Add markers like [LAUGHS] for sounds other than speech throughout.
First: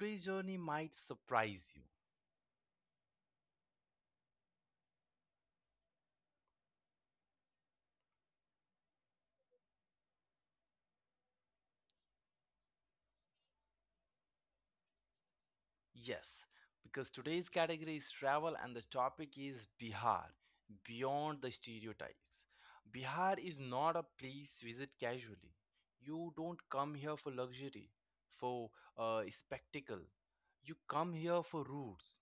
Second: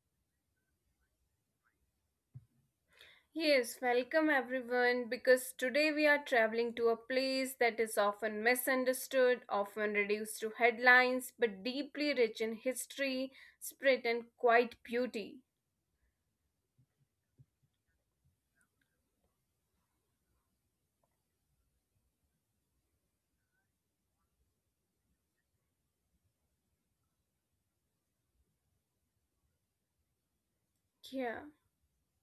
today's journey might surprise you. Yes, welcome everyone because today we are traveling to a place that is often misunderstood, often reduced to headlines, but deeply rich in history, spirit, and quiet beauty. Yes, because today's category is travel and the topic is Bihar, beyond the stereotypes. Bihar is not a place visit casually. You don't come here for luxury, for spectacle. You come here Yeah. for roots.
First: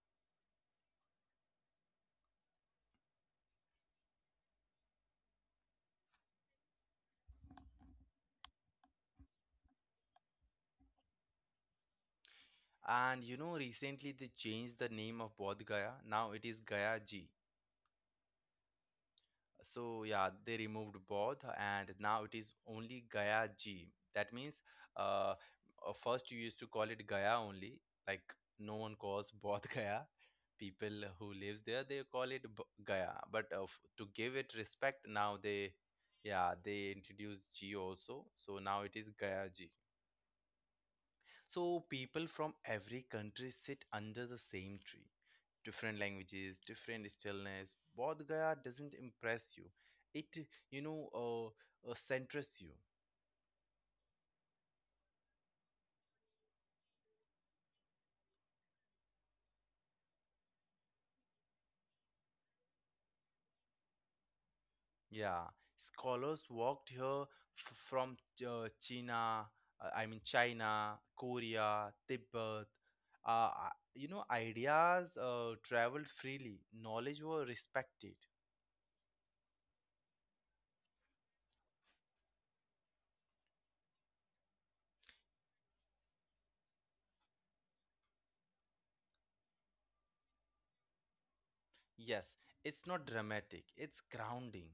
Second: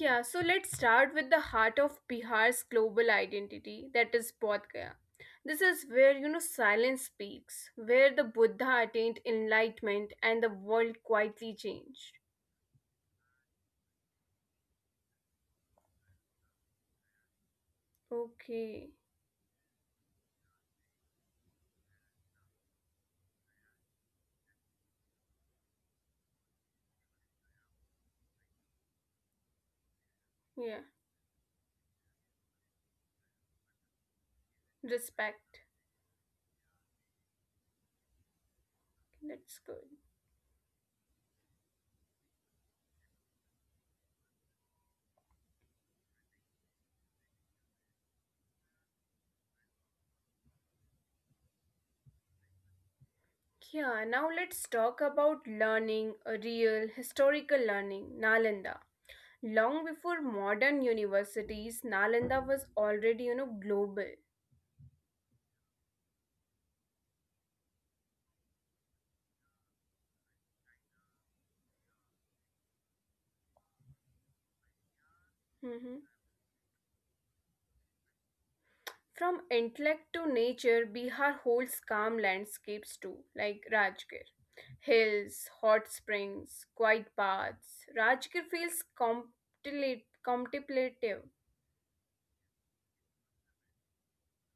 Yeah, so let's start with the heart of Bihar's global identity, that is Bodh Gaya. This is where silence speaks, where the Buddha attained enlightenment and the world quietly changed. And you know, recently they changed the name of Bodh Gaya. Now it is Gaya Ji. Okay, So yeah, they removed Bodh and now it is only Gaya Ji. That means uh, first you used to call it Gaya only. Like no one calls [LAUGHS] Bodh Gaya. yeah, People who lives there they call it Gaya. But to give it respect, now respect. they, yeah, they introduced Ji also. So now it is Gaya Ji. That's good. So people from every country sit under the same tree, different languages, different stillness. Bodh Gaya doesn't impress you. It centers you. Yeah, now let's talk about learning, real historical learning, Nalanda. Long before modern universities, Nalanda was already global. Yeah, scholars walked here from uh, China, I mean China, Korea, Tibet. Ideas traveled Mhm. freely. Knowledge were respected. From intellect to nature, Bihar holds calm landscapes too, like Rajgir. Hills, hot springs, quiet paths. Rajgir feels contemplative. Yes, it's not dramatic. It's grounding.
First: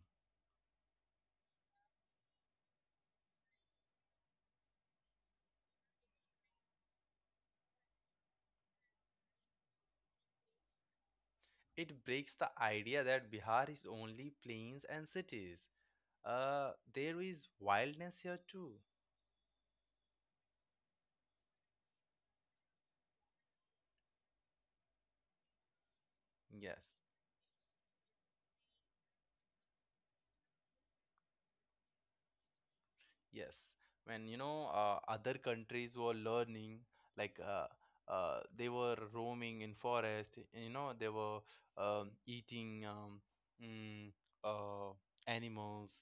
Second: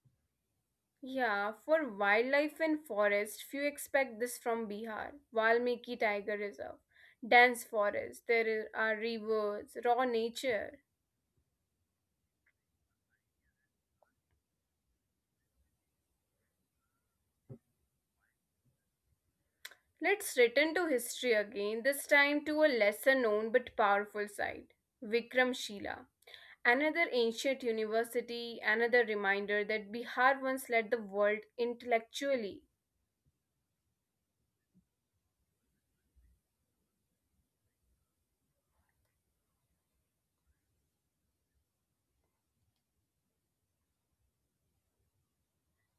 Yeah, for wildlife and forest, few expect this from Bihar, Valmiki Tiger Reserve. Dense forest, there are rivers, raw nature. It breaks the idea that Bihar is only plains and cities. There is wildness here too. Let's return to history again, this time to a lesser known but powerful site, Vikramshila. Yes, Another ancient university, another reminder that Bihar once led the world intellectually. yes. When other countries were learning, like they were roaming in forest. They were eating mm, uh, animals.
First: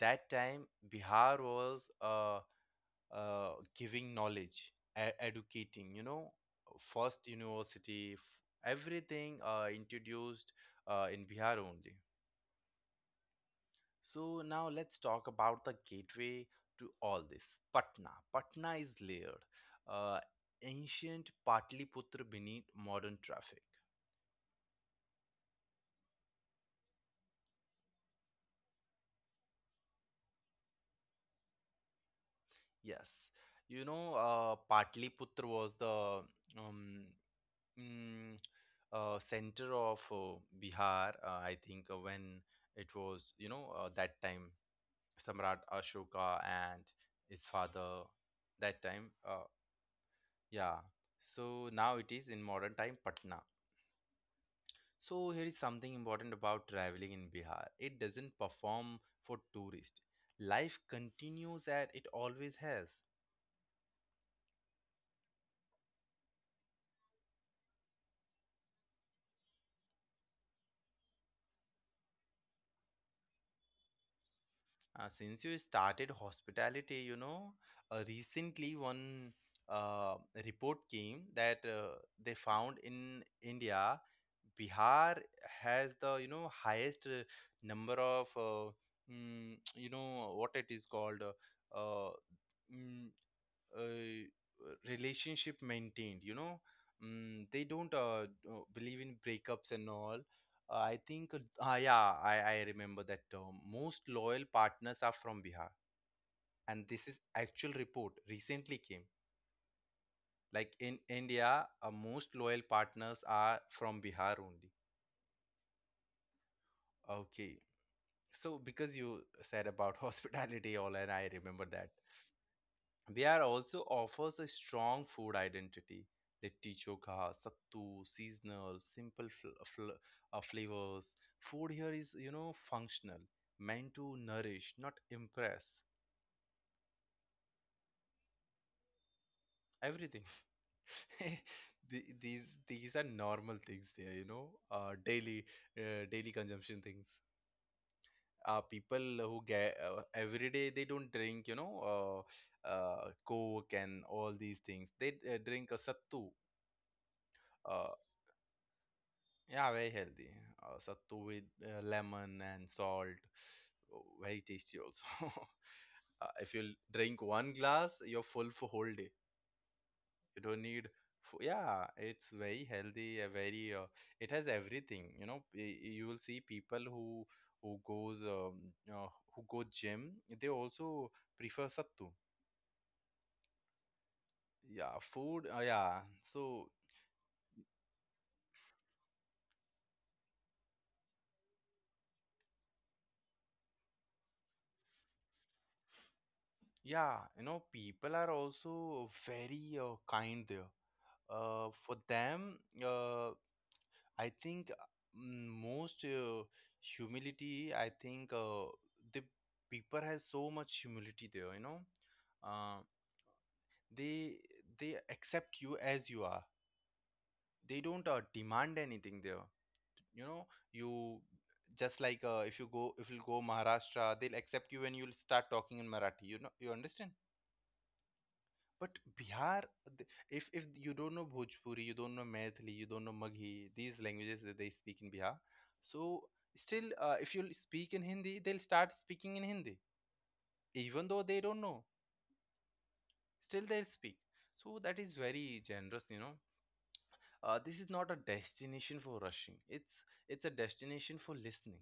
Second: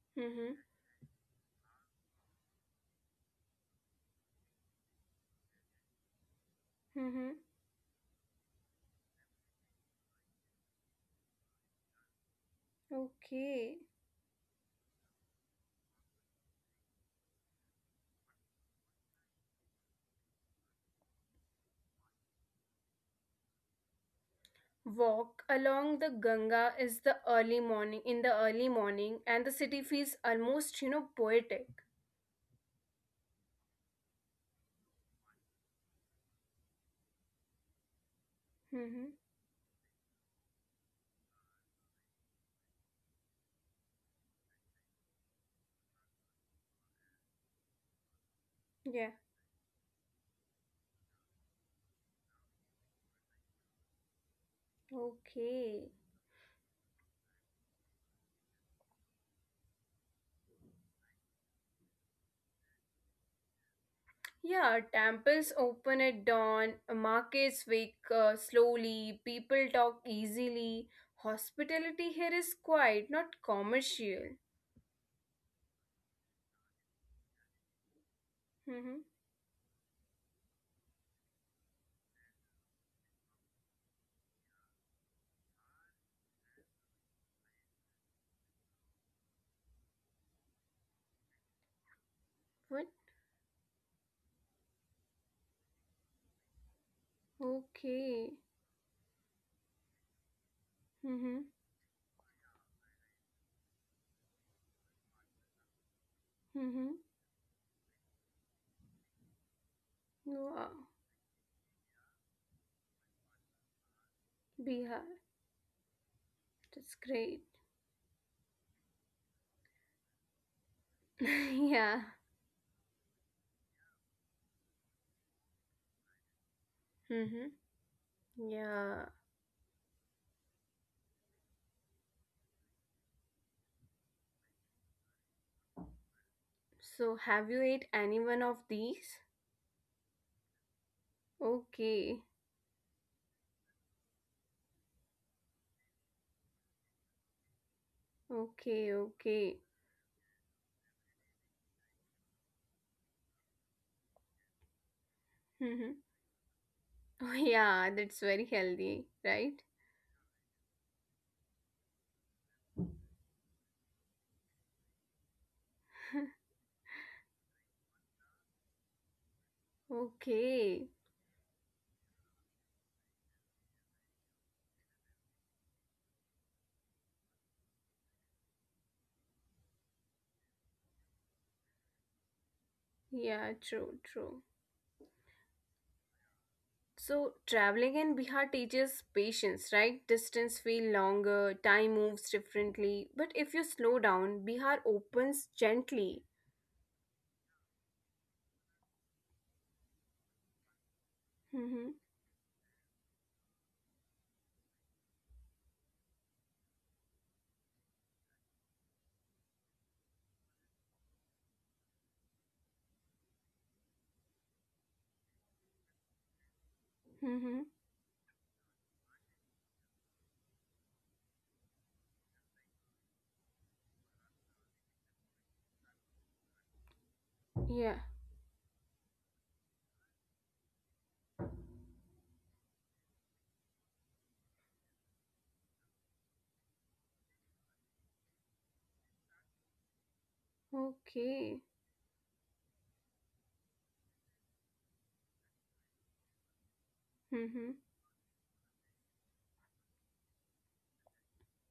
That Mm-hmm. time, Bihar was uh, giving knowledge, educating. First Mm-hmm. university, everything introduced in Bihar only. Okay. So now let's talk about the gateway to all this. Patna. Patna is layered. Uh, Ancient Patliputra beneath modern traffic. Walk along the Ganga is the early morning in the early morning and the city feels almost poetic. Yes, Patliputra was the um, mm, Mm-hmm. center of Bihar. I think when it was, that time Samrat Ashoka and his father. That time, Yeah. Yeah. So now it is in modern time Patna. So here is something Okay. important about traveling in Bihar. It doesn't perform for tourists. Life continues as it always has. Yeah, temples open at dawn, markets wake slowly, people talk easily. Hospitality here is quiet, not commercial. Since you started hospitality, you know, recently Mm-hmm. one uh, report came that they found in India, Bihar has the, highest number of [TSK] you know what it is called, uh, What? mm, relationship maintained. You know mm, they don't Okay. Believe in breakups and all. I think, Mm-hmm. Yeah, I remember that term. Most loyal partners are from Bihar, and this Mm-hmm. is actual report recently came. Like Wow. in India, most loyal partners are from Bihar only. Bihar. That's Okay. great. So because you said about [LAUGHS] hospitality all, and I remember that, [LAUGHS] Yeah. Bihar also offers a strong food identity. Litti chokha, Mm-hmm. sattu, seasonal, simple Yeah. Flavors. Food here is, you know, functional, meant to nourish, not impress. So, have you ate any one of these? Everything. [LAUGHS] The- these Okay, these are normal things there, daily daily consumption things. Okay, People who get okay. Every day they don't drink, coke and all these things. They drink a Mhm. sattu. [LAUGHS] Oh, uh, yeah, that's very healthy, Yeah, right? very healthy. Sattu with lemon and salt. Oh, very tasty also. [LAUGHS] If you drink one glass, you're full for whole day. You don't need. Okay, Yeah, it's very healthy. A very. It has everything. You will see people who goes um, uh, who go gym. They also prefer sattu. yeah, true, true. Yeah, food. Yeah, so, So, traveling in Bihar teaches patience, right? Distance feel longer, time moves differently. But if you slow down, Bihar opens gently. yeah, people are also very kind there. For Mm-hmm. them, uh, I think most humility. I think the people has so much humility there. Uh, they they accept you as you are. They Mm-hmm. don't demand anything there. You know, you just, like, if you go Maharashtra, they'll accept you when you'll start talking in Marathi. You know, you understand? Yeah. But Bihar, th- if you don't know Bhojpuri, you don't know Maithili, you don't know Maghi, these languages that they speak in Bihar. So still, if you'll speak in Hindi, they'll start speaking in Hindi, even though they don't Okay. know. Still, they'll speak. So that is very generous, you know. This Mm-hmm. is not a destination for rushing. It's a destination for listening.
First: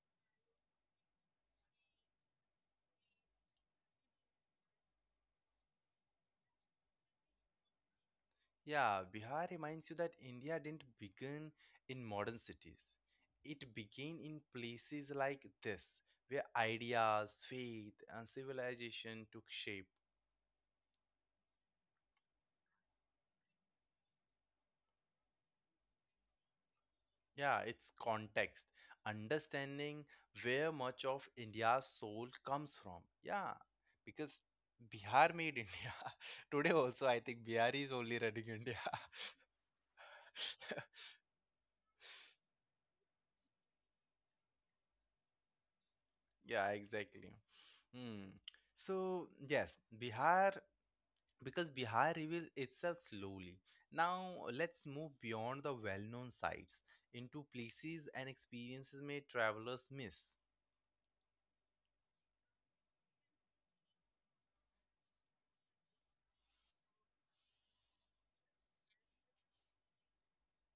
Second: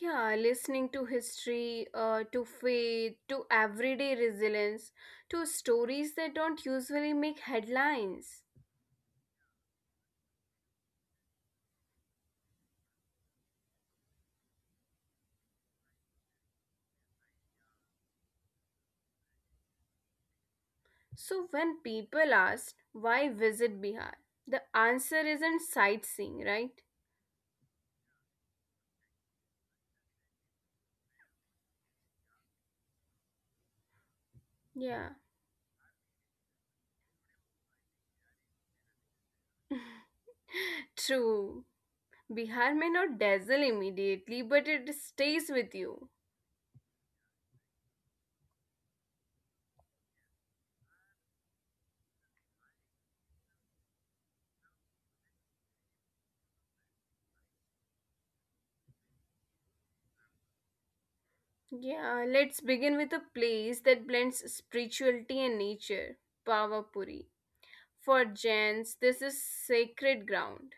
Yeah, listening to history, to faith, to everyday resilience, to stories that don't usually make headlines. Yeah, Bihar reminds you that India didn't begin in modern cities. It began in places like this, where ideas, faith, and civilization took shape. So, when people ask why visit Bihar, the answer isn't sightseeing, right? Yeah, its context, understanding where much of India's soul comes from. Yeah, because Yeah. Bihar made India. [LAUGHS] Today also, I think Bihar is only running India. [LAUGHS] [LAUGHS] True. Bihar may not dazzle immediately, but it stays with you. Yeah, exactly. Hmm. So, yes, Bihar, because Bihar reveals itself slowly. Now, let's move beyond the well known sites into places and experiences may travelers miss. Yeah, let's begin with a place that blends spirituality and nature, Pavapuri. For Jains, this is sacred ground.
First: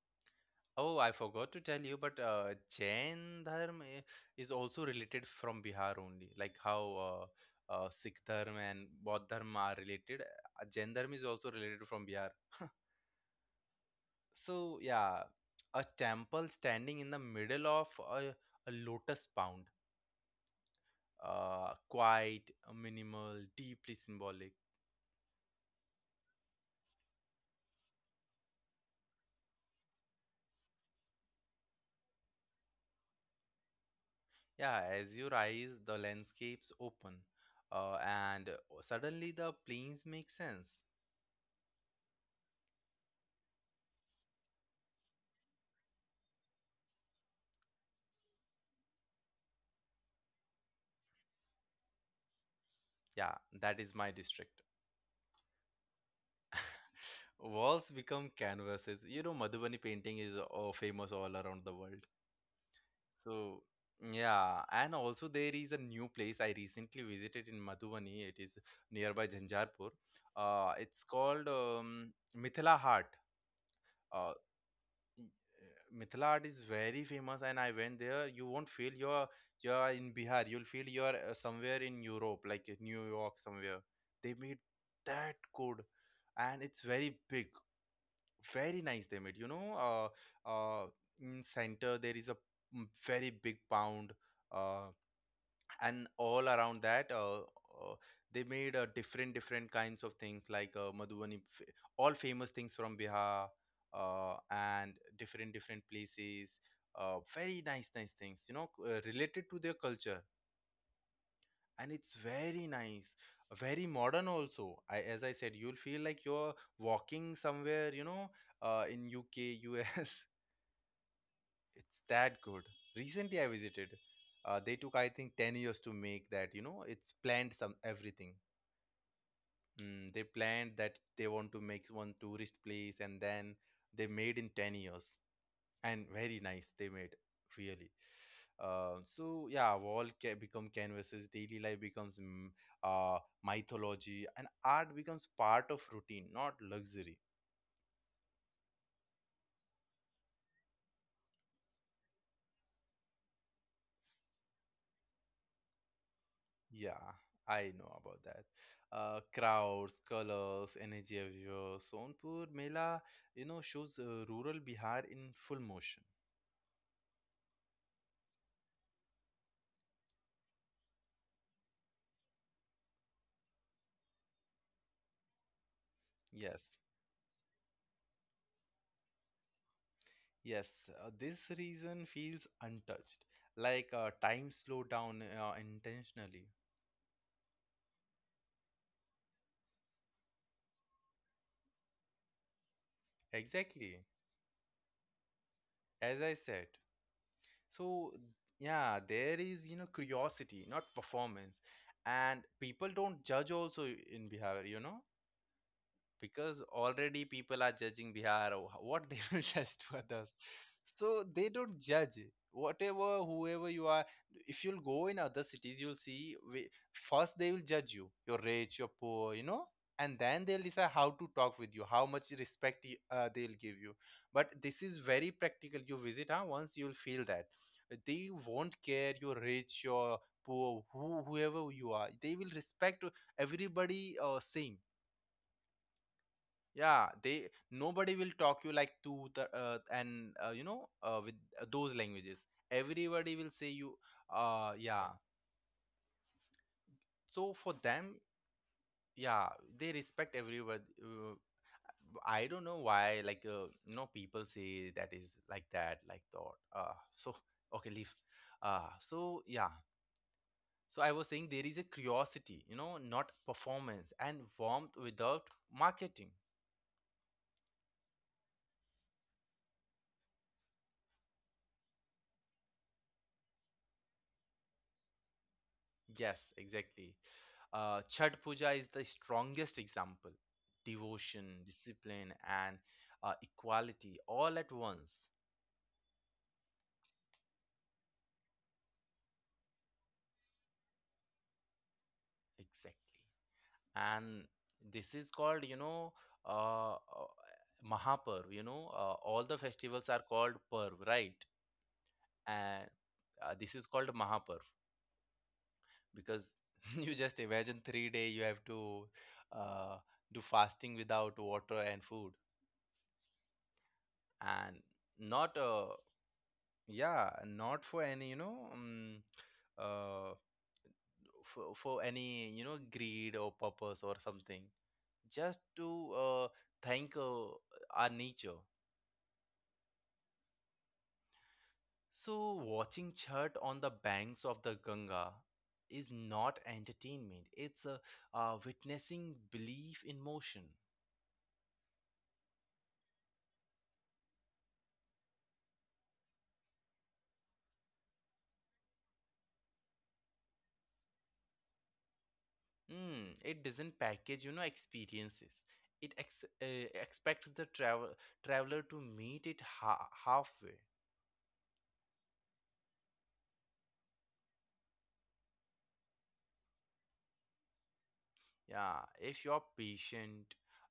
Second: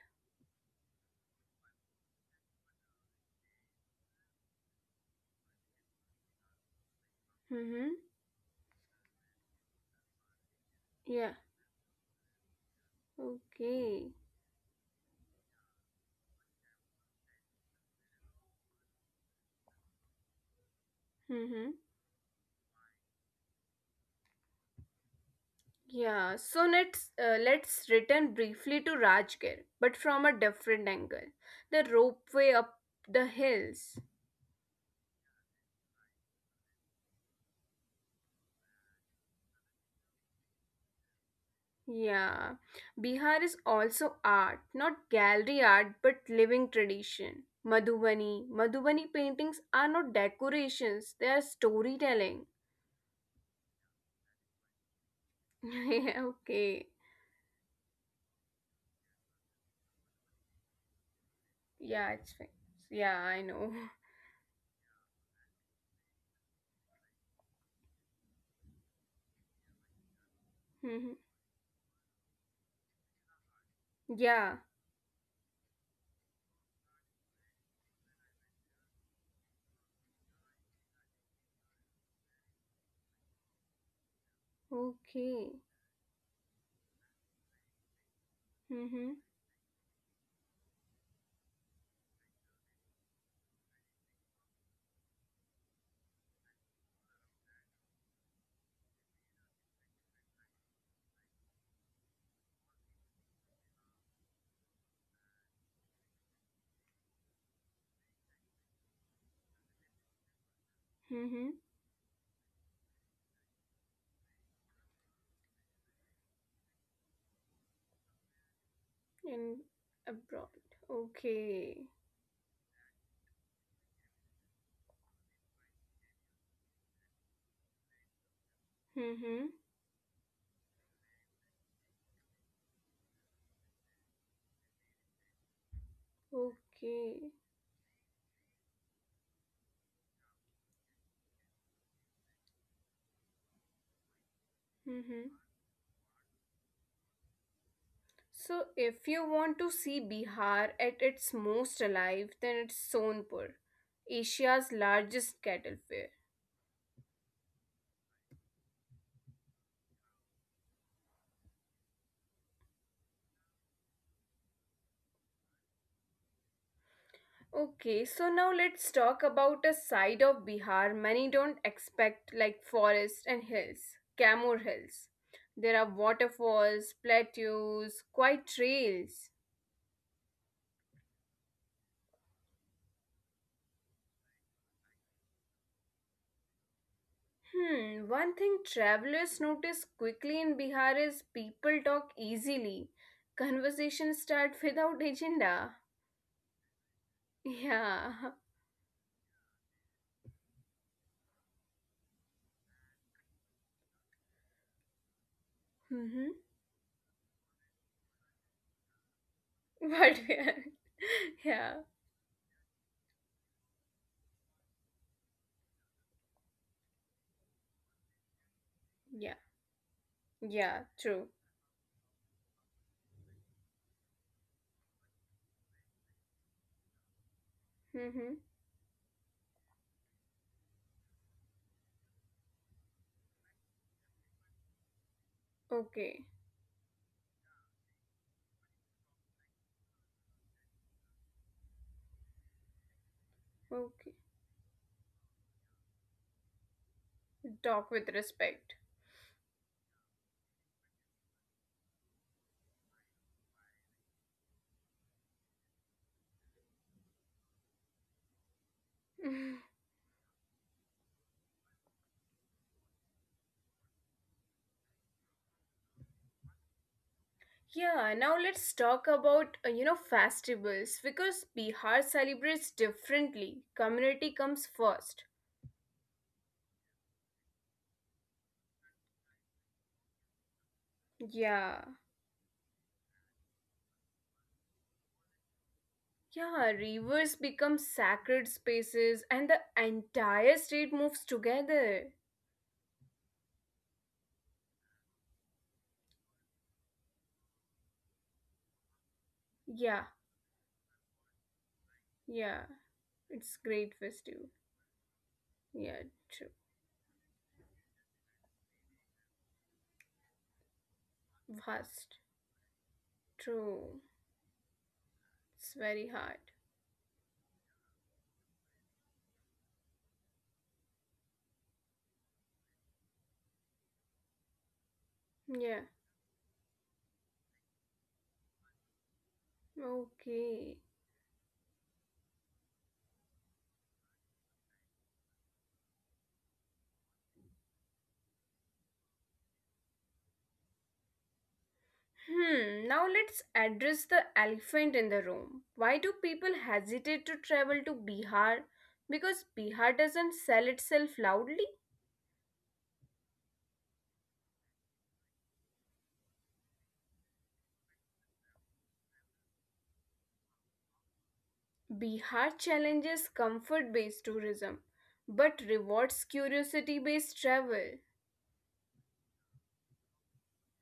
Oh, I forgot to tell you, but Jain Dharma is also related from Bihar only. Like how Mm-hmm. Sikh Dharma and Bodh Dharma are related, Jain Dharma Yeah. is also related from Bihar. [LAUGHS] Okay. So, yeah, a temple standing in the middle of a lotus, Mm-hmm. Quiet, minimal, deeply symbolic. Yeah. So let's return briefly to Rajgir, but from a different angle. The ropeway up the hills. Yeah, as you rise, the landscapes open, and suddenly the plains make sense. Yeah. Bihar is also art, not gallery art, but living tradition. Madhubani, Madhubani paintings are not decorations; they are storytelling. Yeah, that is my district. [LAUGHS] Yeah. Okay. Walls become canvases. Madhubani painting is famous all around the Yeah. world. It's fine. Yeah. I know. So, [LAUGHS] yeah, and also there is a new place I recently visited in Madhubani. It is nearby Jhanjarpur. Mm-hmm. It's called Mithila Heart. Uh, Yeah. Y- Mithila art is very famous, and I went there. You won't feel you're in Bihar. You'll feel you're somewhere in Europe, like in New York, somewhere. They made that Okay. good, and it's very big, very Mm-hmm. nice. They made, uh, in center there is a very big pound, uh, and all around that, they made different kinds of things, like Madhubani, all famous things from Bihar, and different places, very nice things, you know, related to their culture. Mm-hmm. And it's very nice, very modern also. I, as I said, you'll feel like you're walking somewhere, you know, in UK, In US. abroad. [LAUGHS] Okay. It's that good. Recently, I visited. They took, I think, 10 years to make that. It's planned some everything. Mm-hmm. They planned that they want to make one tourist place, and then they made in 10 years, and very nice. They Okay. made really. So, yeah, wall become canvases. Daily life becomes uh, mythology, and art Mm-hmm. becomes part of routine, not luxury. So if you want to see Bihar at its most alive, then it's Sonpur, Asia's largest cattle fair. Yeah, I know about that. Crowds, colors, energy everywhere. Sonpur Mela shows rural Bihar in full motion. Okay, so now let's talk about a side of Bihar many don't expect, like forests and hills, Camor Hills. There are Yes, waterfalls, plateaus, quiet trails. yes. This reason feels untouched, like time slowed down intentionally. Hmm, one thing travelers notice quickly in Bihar is people talk easily. Exactly, Conversations start without agenda. as I said. [LAUGHS] So, Yeah. yeah, there is curiosity, not performance. And people don't judge also in Bihar, you know? Mm-hmm. Because already people are judging Bihar, what they will [LAUGHS] judge to But others. yeah. So [LAUGHS] they Yeah. don't judge whatever whoever you are. If you'll go in other cities, you'll see, first they will judge you. You're rich, you're Yeah. poor, you know, and then they'll Yeah, decide how true. to talk with you, how much respect they'll give you. But this is very practical. You visit, huh? Once you'll feel that they Mm-hmm. won't care. You're rich, you're poor, whoever you are, they will respect everybody. Same, Okay. yeah. They nobody will talk you like tu, the, and with those languages. Everybody will say you, Okay. Yeah. So for Talk with them, respect. [LAUGHS] yeah, they respect everybody. I don't know why, like, people say that is like that, like, thought. So, [LAUGHS] okay, leave. So, Mhm. yeah. So I was saying there is a curiosity, you know, not performance, and warmth without marketing. Yeah, now let's talk about festivals because Bihar celebrates differently. Community comes first. Yes, exactly. Chhat Puja is the strongest example. Devotion, Yeah. discipline, and equality all at once. Yeah, rivers become sacred spaces and the entire state moves together. Exactly. And this is called, you know, uh, uh, Mahaparv. All the festivals are Yeah, called Parv, right? yeah. And this It's is called great Mahaparv, festive. Yeah, because true. [LAUGHS] you just imagine 3 day you have to uh, do fasting without water and food, Vast. True. and not It's very hard. yeah, not for any, you know, uh, for any, you know, greed or purpose or something, just Yeah. to thank our nature. Okay. So, watching chhat on the banks of the Ganga is not entertainment, it's witnessing belief in motion. Hmm, now let's address the elephant in the room. Why do people hesitate to travel to Bihar? Because Bihar doesn't sell itself loudly? Mm, it doesn't package, you know, experiences. It expects the traveler to meet it halfway. Bihar challenges comfort based tourism but rewards curiosity based travel. Yeah, if you're patient,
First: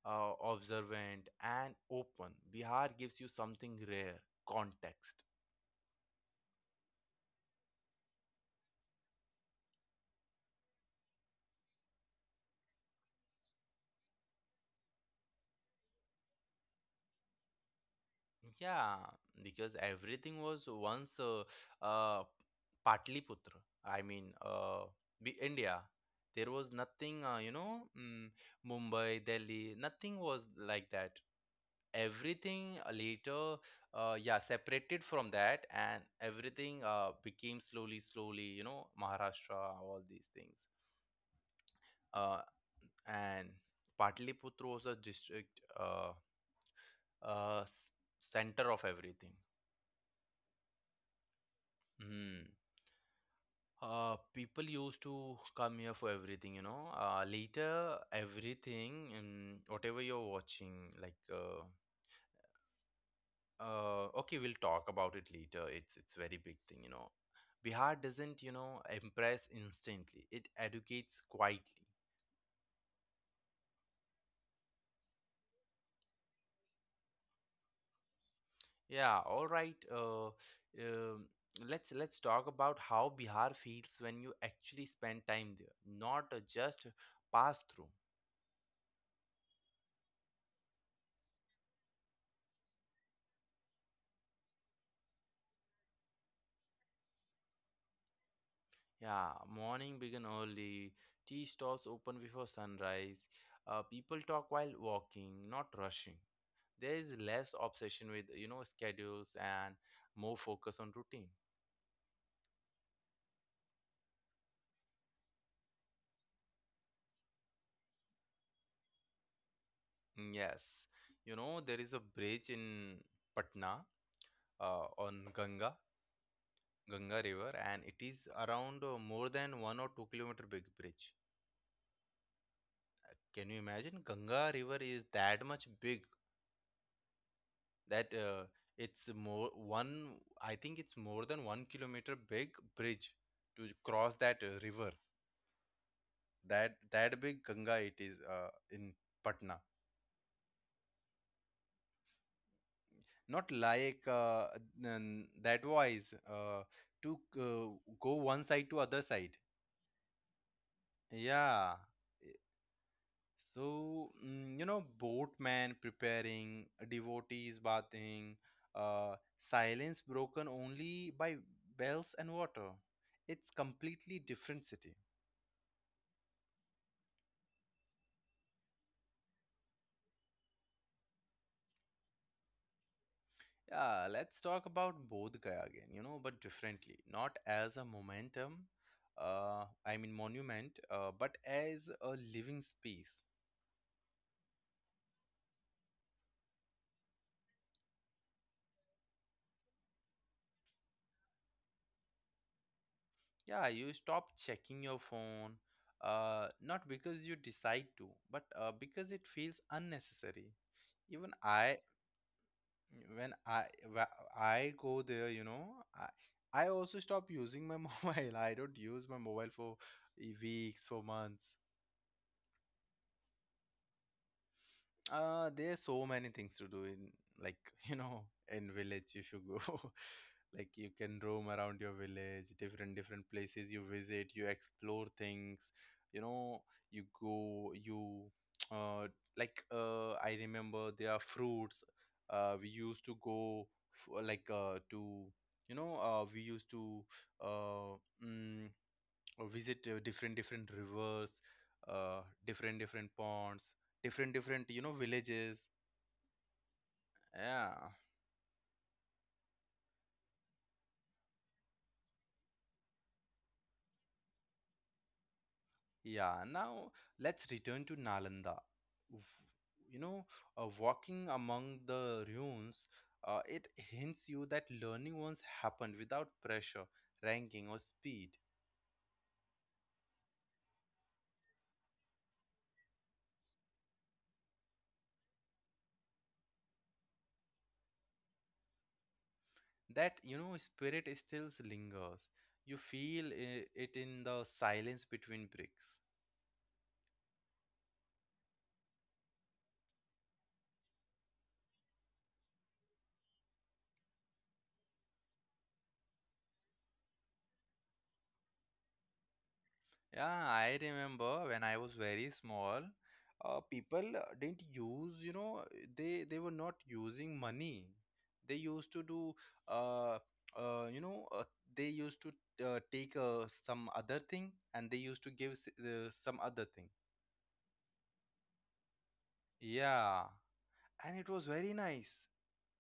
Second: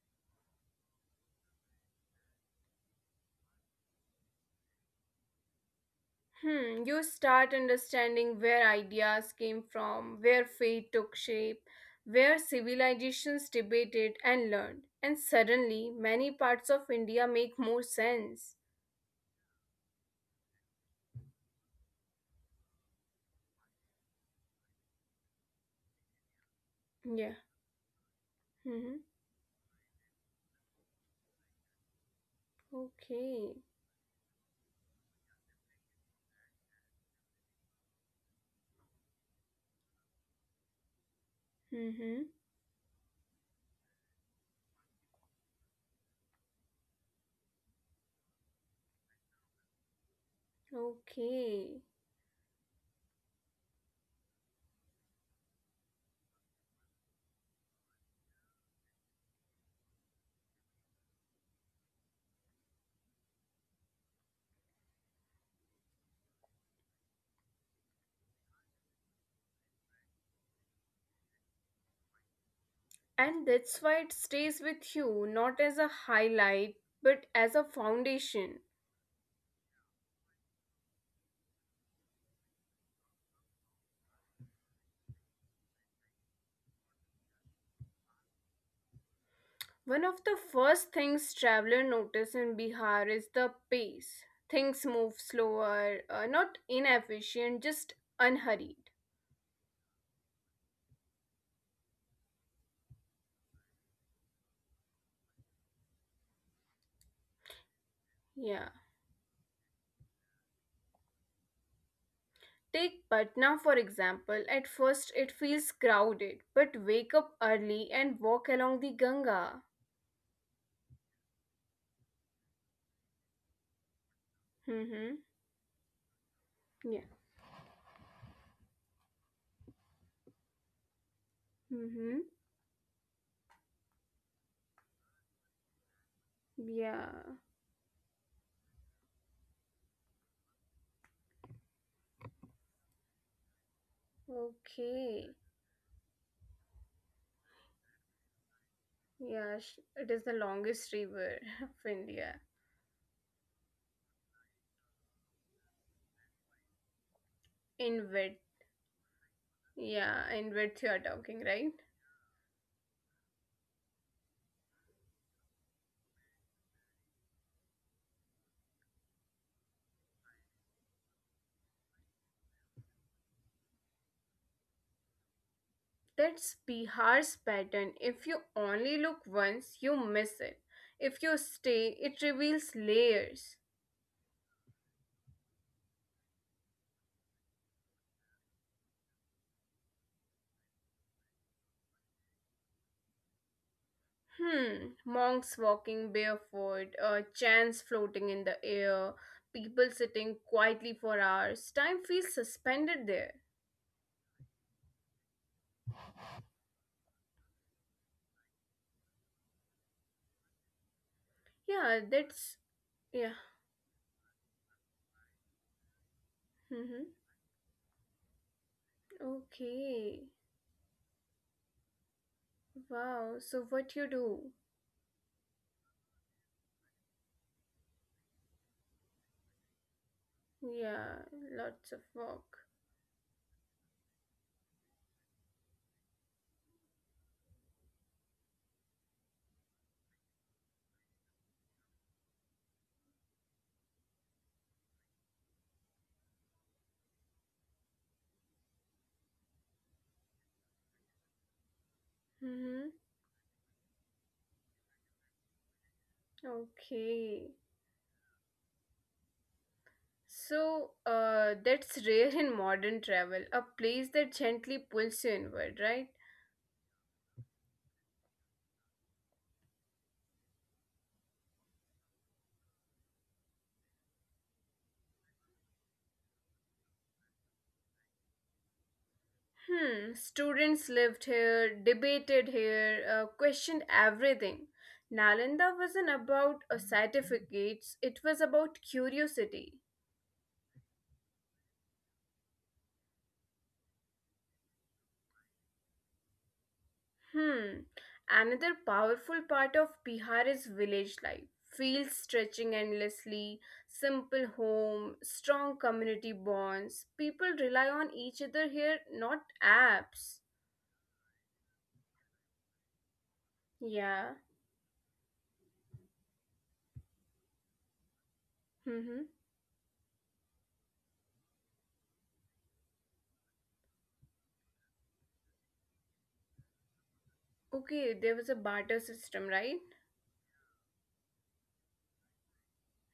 observant, and open, Bihar gives you something rare, context. Hmm, you start understanding where ideas came from, where fate took shape, where civilizations debated and learned, and suddenly many parts of India make more sense. Yeah, because everything was once uh, Patliputra. I mean, India. There was Yeah. nothing, Mm-hmm. Mumbai, Delhi, nothing was like that. Everything Okay. later, yeah, separated from that, and everything became slowly, slowly, you know, Maharashtra, all these things. Mm-hmm. uh, and Patliputra was a district uh, s- center of everything. Okay. Hmm. People used to come here for everything, you know. Later, everything, whatever you're watching, okay, we'll talk about it later. It's very big thing, you know. Bihar doesn't, you know, impress instantly. It educates quietly. And that's why it stays with you, not as a highlight, but as a foundation. Yeah, all right. Um, let's talk about how Bihar feels when you actually spend time there, not just pass through. One of the first things traveler notice in Bihar is the pace. Things move slower, not inefficient, just unhurried. Yeah, morning begin early, tea stalls open before sunrise. People talk while walking, not rushing. There is less obsession with Yeah. you know schedules and more focus on routine. Take Patna for example. At first it feels crowded, but wake up early and walk along the Ganga. Yes, you know there is a bridge in Patna Mhm. on Yeah. Ganga River, and it is around more than 1 or 2 kilometer big bridge. Mhm. Can you imagine? Ganga River is that much big Yeah. that it's more one. I think it's more than 1 kilometer big bridge to cross that river. Okay. That big Ganga it is in Yeah, Patna. It is the longest river [LAUGHS] of India Not like that wise to in go width. one side to other side. Yeah, in width you are talking, right? Yeah, so, you know, boatmen preparing, devotees bathing, silence broken only by bells and water. It's completely different city. That's Bihar's pattern. If you only look once, you miss it. If you stay, it reveals layers. Yeah, let's talk about Bodh Gaya again, you know, but differently. Not as a momentum, I mean monument, but as a living space. Hmm, monks walking barefoot, chants floating in the air, people sitting quietly for hours. Time feels suspended there. Yeah, you stop checking your phone, not because you decide to, but because it feels unnecessary even Yeah, I that's. Yeah. when I wh- I go there, you know, I Mm-hmm. I also stop using my [LAUGHS] mobile. I don't use my mobile for Okay. Weeks, for months. Wow, so what you do? There's so many things to do in like [LAUGHS] you know in village if you go. [LAUGHS] Like Yeah, you can roam lots of around your work. village different different places you visit you explore things, you know, you go you [TSK] uh like I remember there are fruits we used to go f- like to you know we used to uh mm, visit different different rivers, Mm-hmm. different different ponds, different different, you know, villages, Okay. yeah. So that's rare in modern travel, a place that gently pulls you inward, right? Yeah, now let's return to Nalanda. W- You know, walking among the ruins, it hints you that learning once happened without pressure, ranking, or speed. Hmm, students lived here, debated here, questioned everything. Nalanda wasn't about certificates, it was about curiosity. That, you know, spirit still lingers. You feel it in the silence between bricks. Hmm, another powerful part of Bihar is village life. Fields stretching endlessly, simple home, strong community bonds. People rely on each other here, not apps. Yeah, I remember when I was very small, Yeah. people didn't use, you know, they were not using money. They Mm-hmm. used to do, uh, you know, they used to take some other thing and they used to give some other thing. Okay, there was a barter system, right? Yeah, and it was very nice.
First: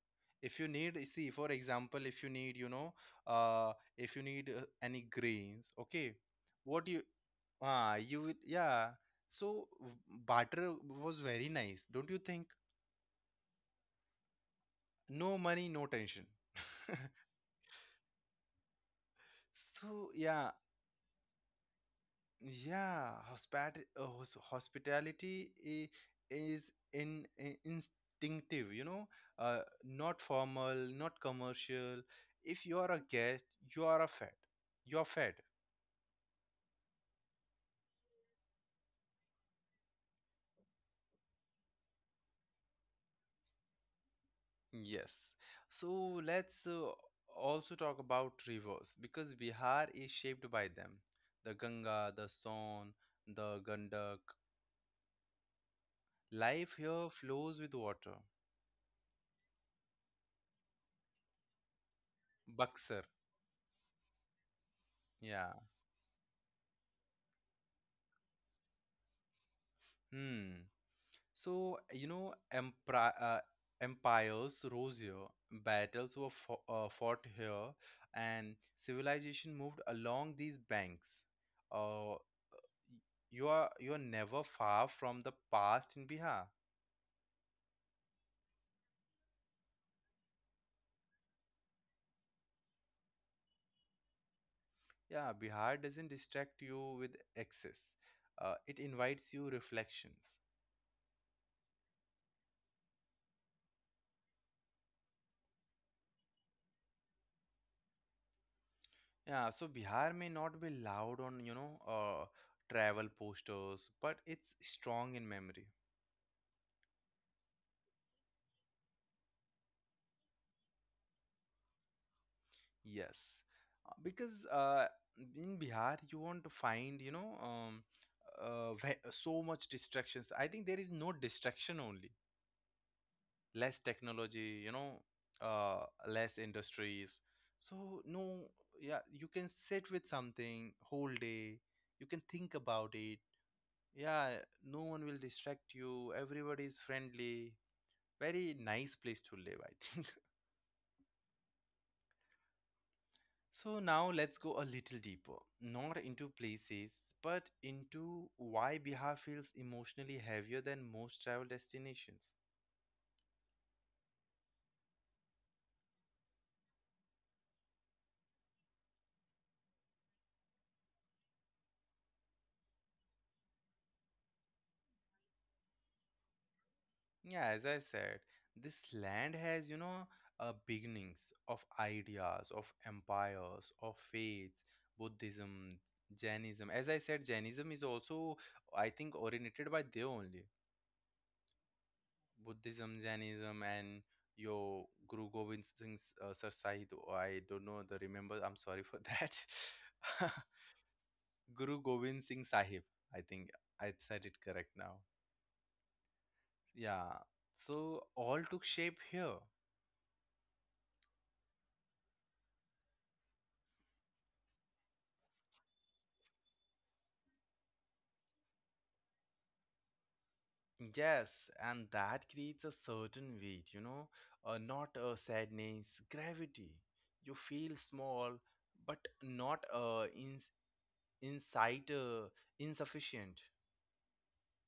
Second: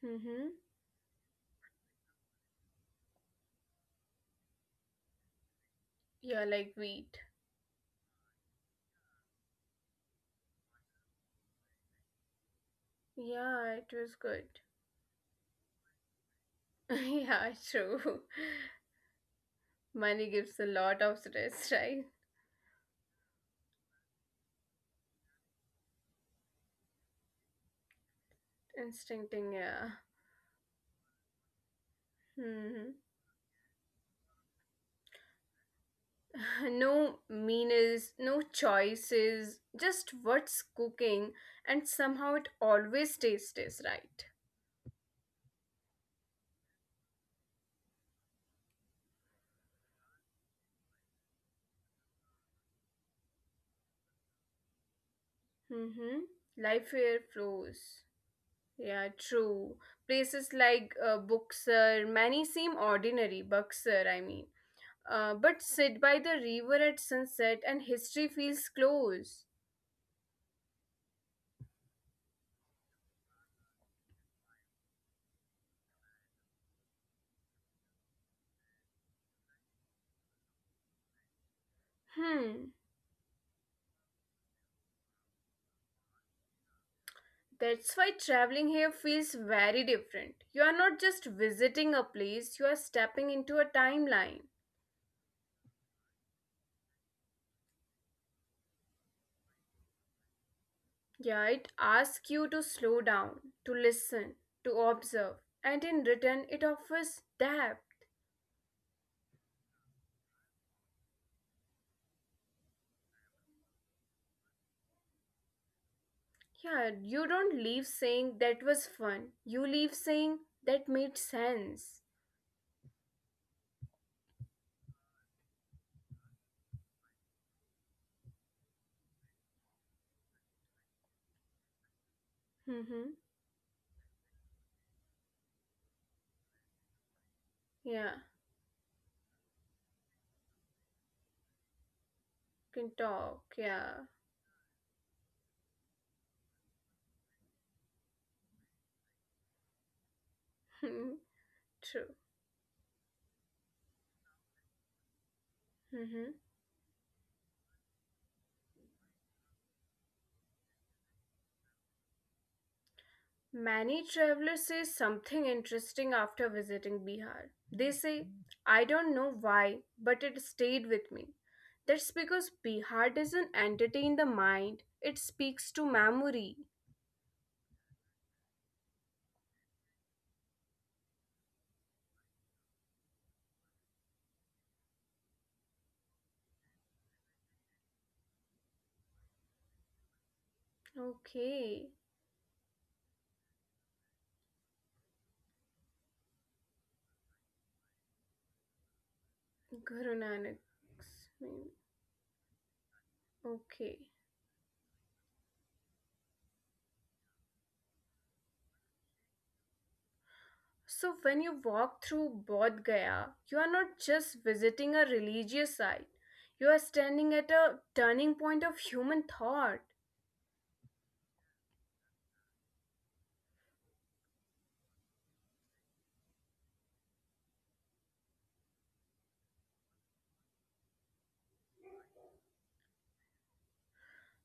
Mm-hmm. If you need, see, for example, if you need, you know, if you need any grains, okay, Yeah, like what you wheat. Ah, you will- yeah. So barter was very nice, don't you think? Yeah, it was good. No money, no tension. [LAUGHS] Yeah, true. So Money yeah, gives a lot of stress, [LAUGHS] right? yeah. Hospitality is in, instinctive, you know, Instincting, yeah. not formal, not commercial. If you are a Mm-hmm. guest, you are a fed. You're fed. [LAUGHS] No meanness, no choices, just what's cooking, and somehow it always tastes right. Yes. So let's also talk about rivers because Bihar is shaped by them. The Ganga, the Son, the Gandak. Mm-hmm. Life Life here here flows with water. flows. Yeah, true. Places like Buxar, many seem Buxar. ordinary, Buxar, I mean. Uh, Yeah. but sit by the river at sunset and history feels close. Hmm. So, you know, empri empires rose here, battles were fo fought here, and civilization moved along these banks. Uh, Hmm, y- you are never far from the past in Bihar. that's why traveling here feels very different. You are not just visiting a place, you are stepping into a timeline. Yeah, Bihar doesn't distract you with excess. It invites you reflections. Yeah, it asks you to slow down, to listen, to observe, and in return, it offers depth. Yeah, so Bihar may not be loud on, you know, travel posters, but it's strong in memory. Yeah, you don't leave saying that was fun. You leave saying that made sense. Yes. Because in Bihar you won't find, you know, so much distractions. I think there is no distraction only. Mm-hmm. Less technology, you know, less industries, so Yeah, no, yeah, you can sit with something whole day, you can think about can it, talk. Yeah, yeah, no one will distract you, everybody is friendly, very nice place to live, I think. [LAUGHS] true. [LAUGHS] So now let's go a little deeper, not into Mm-hmm. places but into why Bihar feels emotionally heavier than most travel destinations. Many travelers say something interesting after visiting Bihar. They say, I don't know why, but it stayed with me. That's because Bihar doesn't entertain the mind, it speaks to memory. Yeah, as I said, this land has, you know, beginnings of ideas, of empires, of faiths, Buddhism, Jainism. As I said, Jainism is also, I think, originated by they only. Okay, Buddhism, Jainism, and your Guru Gobind Singh's Sir Sahib. Oh, I don't know the remember. I'm sorry for that. Guru Nanak's [LAUGHS] Guru name. Gobind Singh Sahib. I think I Okay. said it correct now. Yeah. So all took shape here. So, when you walk through Bodh Gaya, you are not just visiting a religious site, you are standing at a turning point of human thought. Yes, and that creates a certain weight, you know, not a sadness, gravity. You feel small, but not inside insufficient.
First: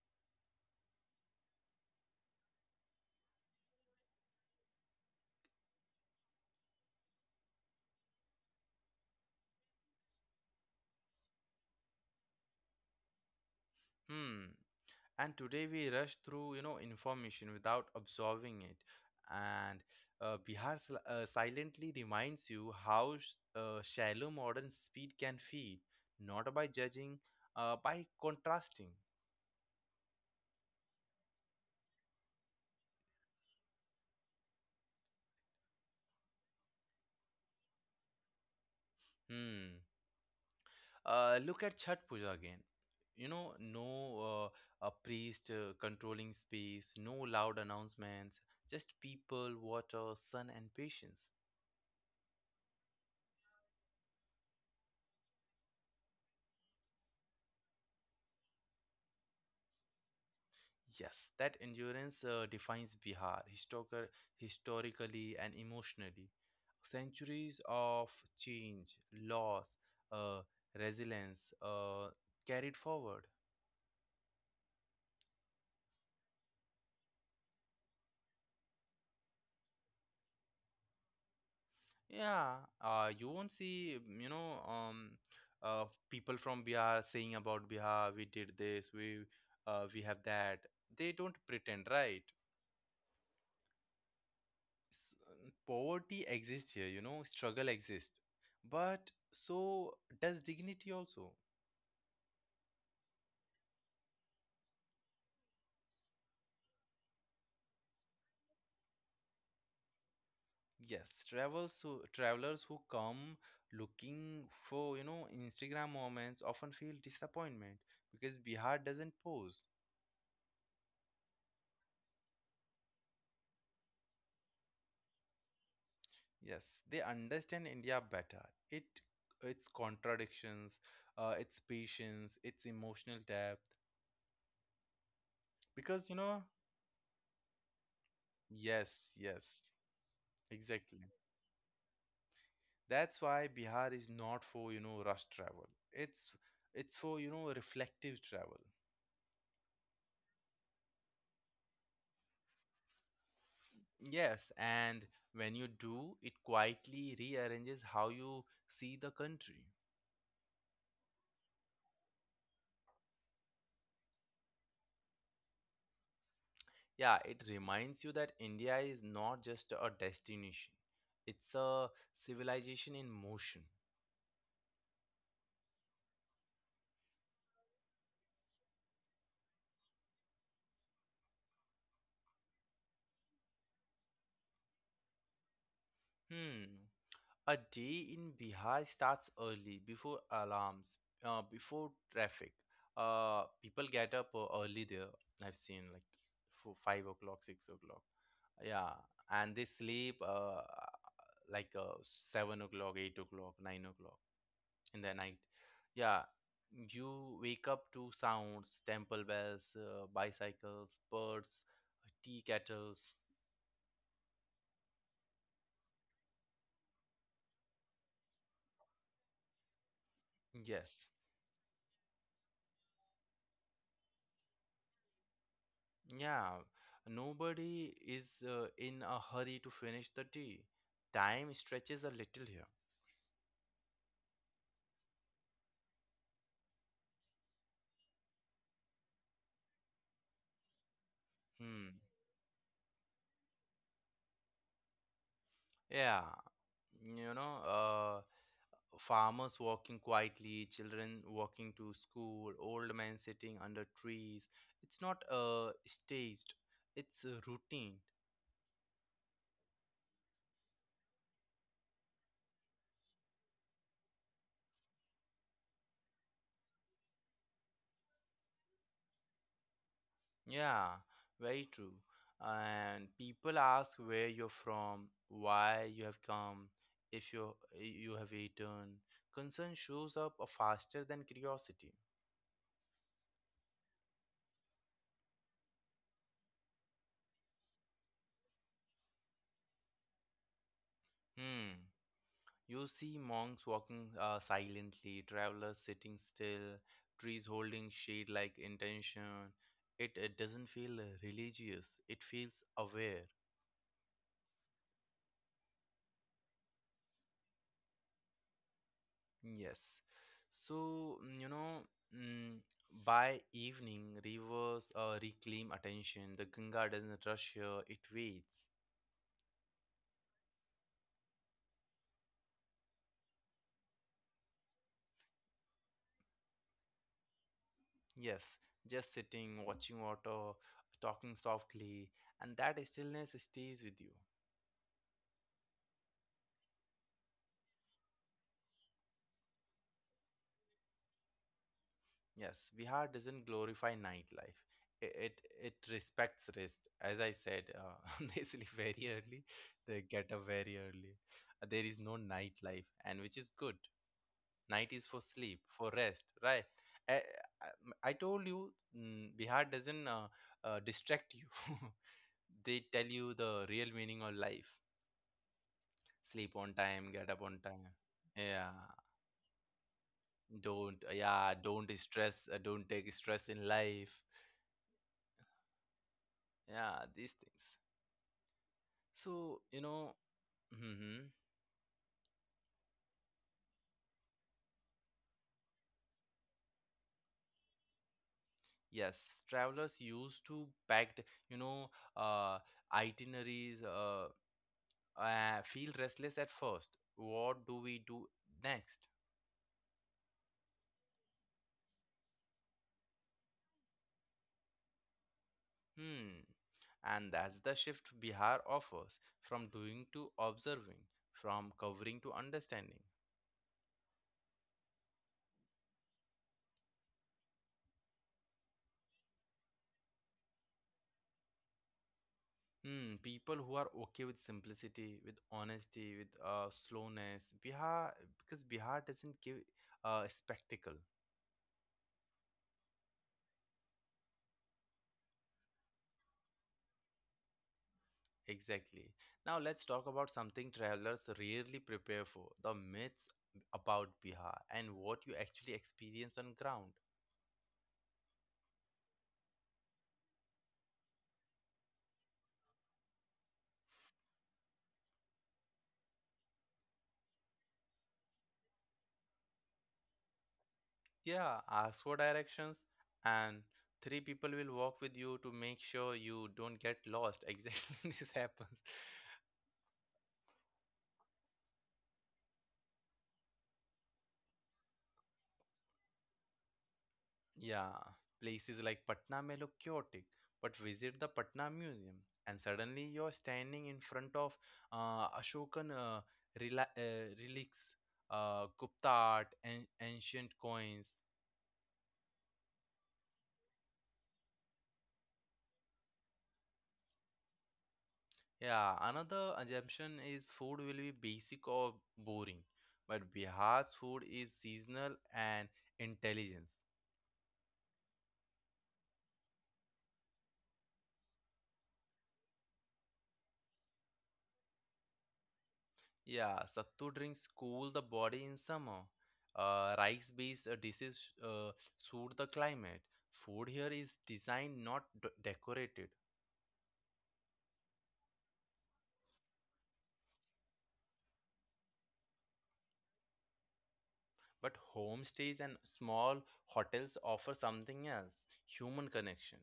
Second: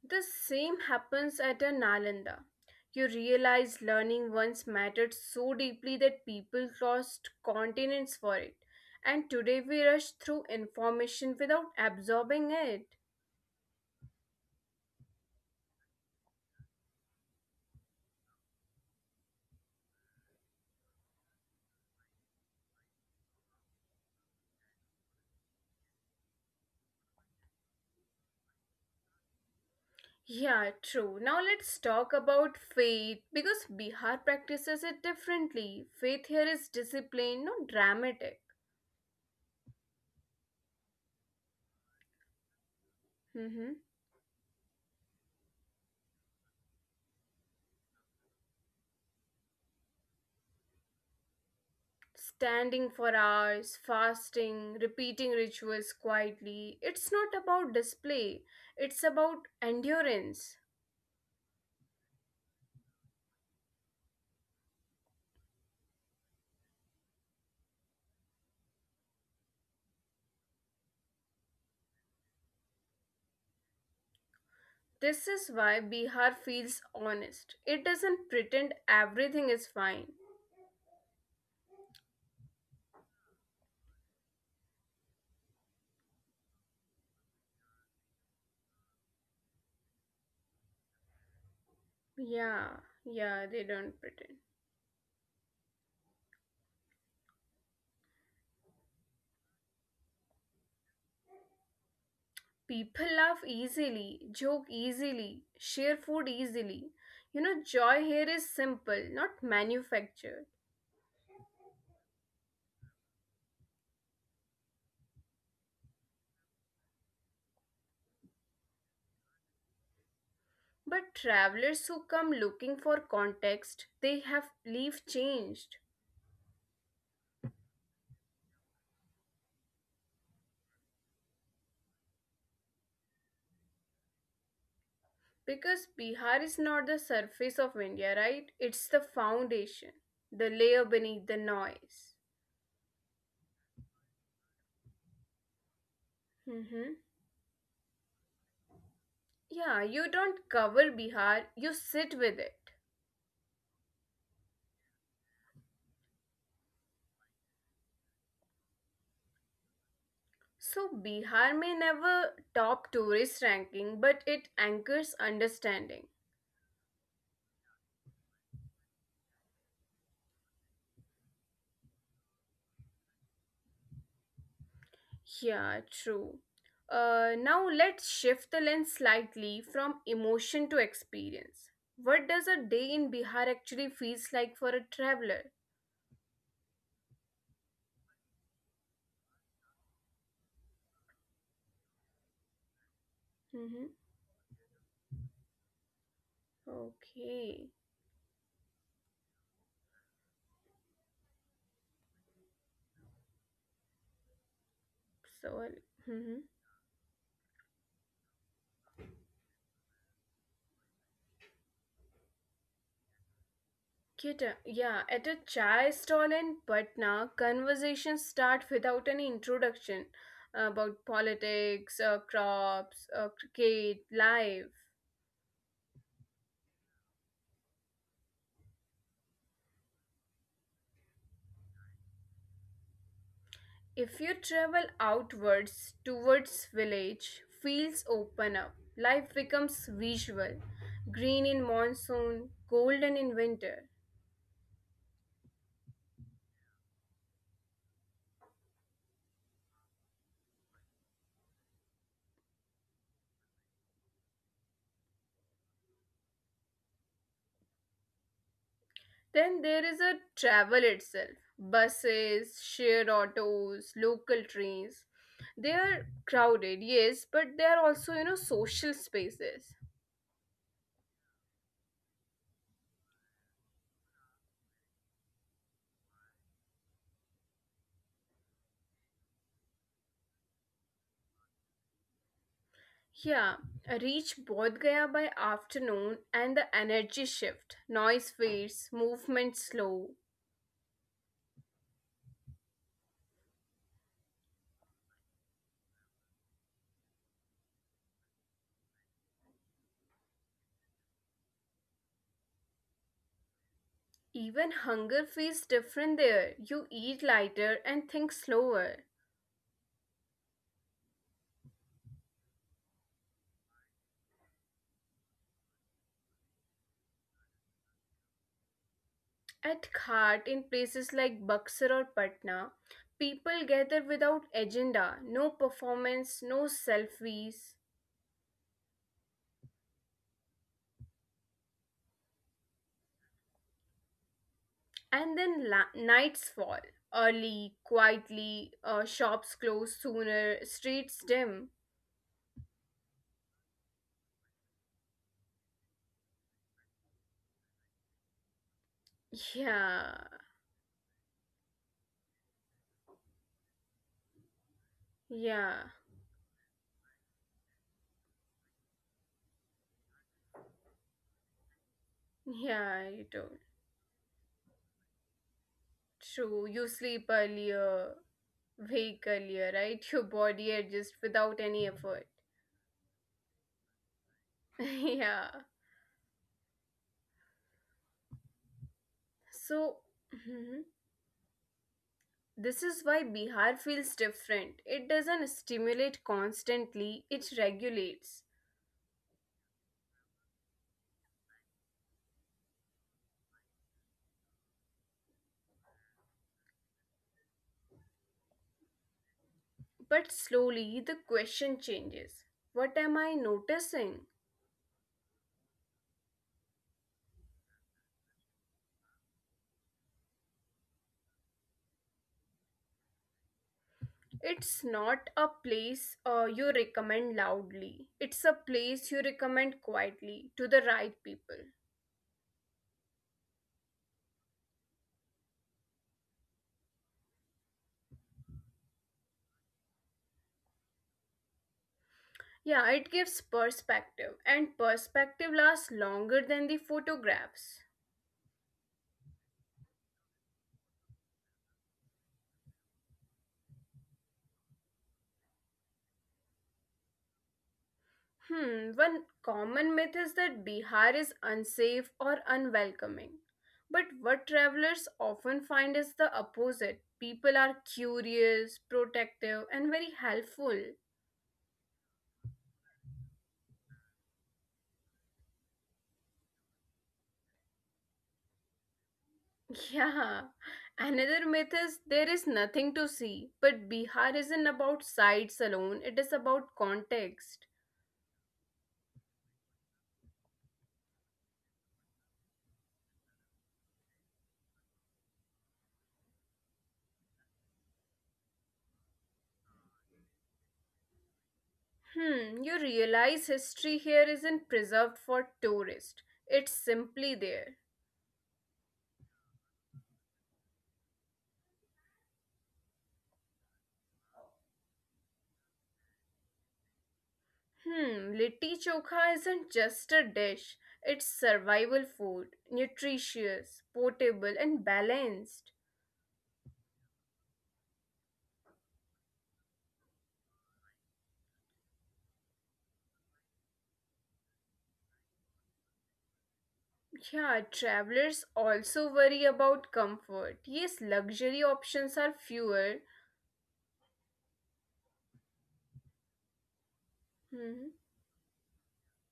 The same happens at a Nalanda. You realize learning once mattered so deeply that people crossed continents for it, and today we rush through information without absorbing it. Hmm. And today we rush through, you know, information without absorbing it. And Bihar silently reminds you how shallow modern speed can feed, not by judging, by contrasting. Yeah, true. Now let's talk about faith because Bihar practices it differently. Faith here is discipline, not dramatic. Hmm. Look at Chhat Puja again. You know, Hmm. no a priest controlling space, no loud announcements, just people, water, sun, and patience. Standing for hours, fasting, repeating rituals quietly. It's not about display, it's about endurance. Yes, that endurance historically and emotionally. Centuries of change, loss, uh, resilience carried forward. This is why Bihar feels honest. It doesn't pretend everything is fine. Yeah, you won't see, you know, people from Bihar saying about Bihar, we did this, we have that. They don't pretend, right? Yeah, yeah, they don't pretend. S- Poverty exists here, you know, struggle exists, but so does dignity also. People laugh easily, joke easily, share food easily. Joy here is simple, not manufactured. Yes, travelers who come looking for, you know, Instagram moments often feel disappointment because Bihar doesn't pose. But travelers who come looking for context, they have leave changed. Yes, they understand India better. It its contradictions, its patience, its emotional depth. Because Because you know, Bihar is not the surface of India, right? yes, It's the yes, foundation, the layer exactly. beneath the noise. That's why Bihar is not for you know rush travel. It's Mm-hmm. for you know reflective travel. Yeah, you don't cover Bihar, you sit with it. Yes, and when you do, it quietly rearranges how you see the country. So Bihar may never top tourist ranking, but it anchors understanding. Yeah, it reminds you that India is not just a destination; it's a civilization in motion. Yeah, true. Now let's shift the lens slightly from emotion to experience. What does a day in Bihar actually feels like for a traveler? Hmm. A day in Bihar starts early, before alarms, before traffic. People Mm-hmm. get up early there. I've seen like for 5 o'clock, six Okay. o'clock. Yeah, and they sleep like uh, 7 o'clock, 8 o'clock, 9 o'clock in the night. So, Yeah, mm-hmm. you wake up to sounds, temple bells, bicycles, birds, tea kettles. Kita, yeah, at a chai stall in Patna, conversations start without any introduction Yes. about politics, crops, cricket, life. Yeah, nobody is in a hurry to finish the tea. Time stretches a little here. If you travel outwards towards village, fields open up. Life becomes visual, green in Hmm. monsoon, golden in winter. Yeah, you know, farmers walking quietly, children walking to school, old men sitting under trees. It's not staged, it's routine. Then there is a travel itself. Buses, shared autos, local trains. They are crowded, yes, but they are also social spaces. Yeah, very true. And people ask where you're from, why you have come, if you have returned. Concern shows up faster than curiosity. Yeah, reach Bodh Gaya by afternoon and the energy shift. Noise fades, movement slow. Hmm. You see monks walking silently, travelers sitting still, trees holding shade like intention. It doesn't feel religious. It feels aware. Even hunger feels different there. You eat lighter and think slower. Yes. So, you know, mm, by evening, rivers reclaim attention. The Ganga doesn't rush here, it waits. At Ghat, in places like Buxar or Patna, people gather without agenda, no performance, no selfies. Yes, just sitting, watching water, talking softly, and that stillness stays with you. And then nights fall early, quietly, shops close sooner, streets dim. Yes, Bihar doesn't glorify nightlife. It respects rest. As I said, [LAUGHS] they sleep very early, they get Yeah, up very early. There is no nightlife, and which is good. Night is for sleep, for yeah, rest, right? i, I I told you, Bihar doesn't distract you. [LAUGHS] They tell yeah, you you the don't. real meaning of life. Sleep on True, you time, get up sleep on time, earlier, yeah. wake earlier, right? [LAUGHS] Your body adjusts without Don't any effort. stress, don't take stress in life, [LAUGHS] Yeah, yeah, these things. So you know. so. Mm-hmm. Hmm. This is why Bihar feels different. It doesn't stimulate constantly, it regulates. Yes, travelers used to packed, you know, uh itineraries feel restless at first. What do we do next? But slowly, the question changes. What am I noticing? Hmm. And that's the shift Bihar offers, from doing to observing, from covering to understanding. It's not a place you recommend loudly, it's a place you recommend quietly to the right people. Hmm. People who are okay with simplicity, with honesty, with slowness. Because Bihar doesn't give a spectacle. Yeah, it gives perspective, and perspective lasts longer than the photographs. Exactly. Now let's talk about something travelers rarely prepare for, the myths about Bihar and what you actually experience on ground. Hmm, one common myth is that Bihar is unsafe or unwelcoming. But what travelers often find is the opposite. People are curious, protective, and very helpful. Yeah, ask for directions, and 3 people will walk with you to make sure you don't get lost. [LAUGHS] Exactly, this happens. [LAUGHS] Yeah. Another myth is there is nothing to see. But Bihar isn't about sights alone, it is about context. Yeah, places like Patna may look chaotic, but visit the Patna Museum, and suddenly you're standing in front of Ashokan relics, Gupta art, and ancient coins. Hmm, you realize history here isn't preserved for tourists, it's simply there. Yeah, another assumption is food will be basic or boring, but Bihar's food is seasonal and intelligence. Hmm, litti chokha isn't just a dish. It's survival food, nutritious, portable, and balanced. Yeah, sattu drinks cool the body in summer. Rice-based dishes suit the climate. Food here is designed, not decorated. Yeah, travelers also worry about comfort. Yes, luxury options are fewer. But homestays and small hotels offer something Hmm. else, human connection.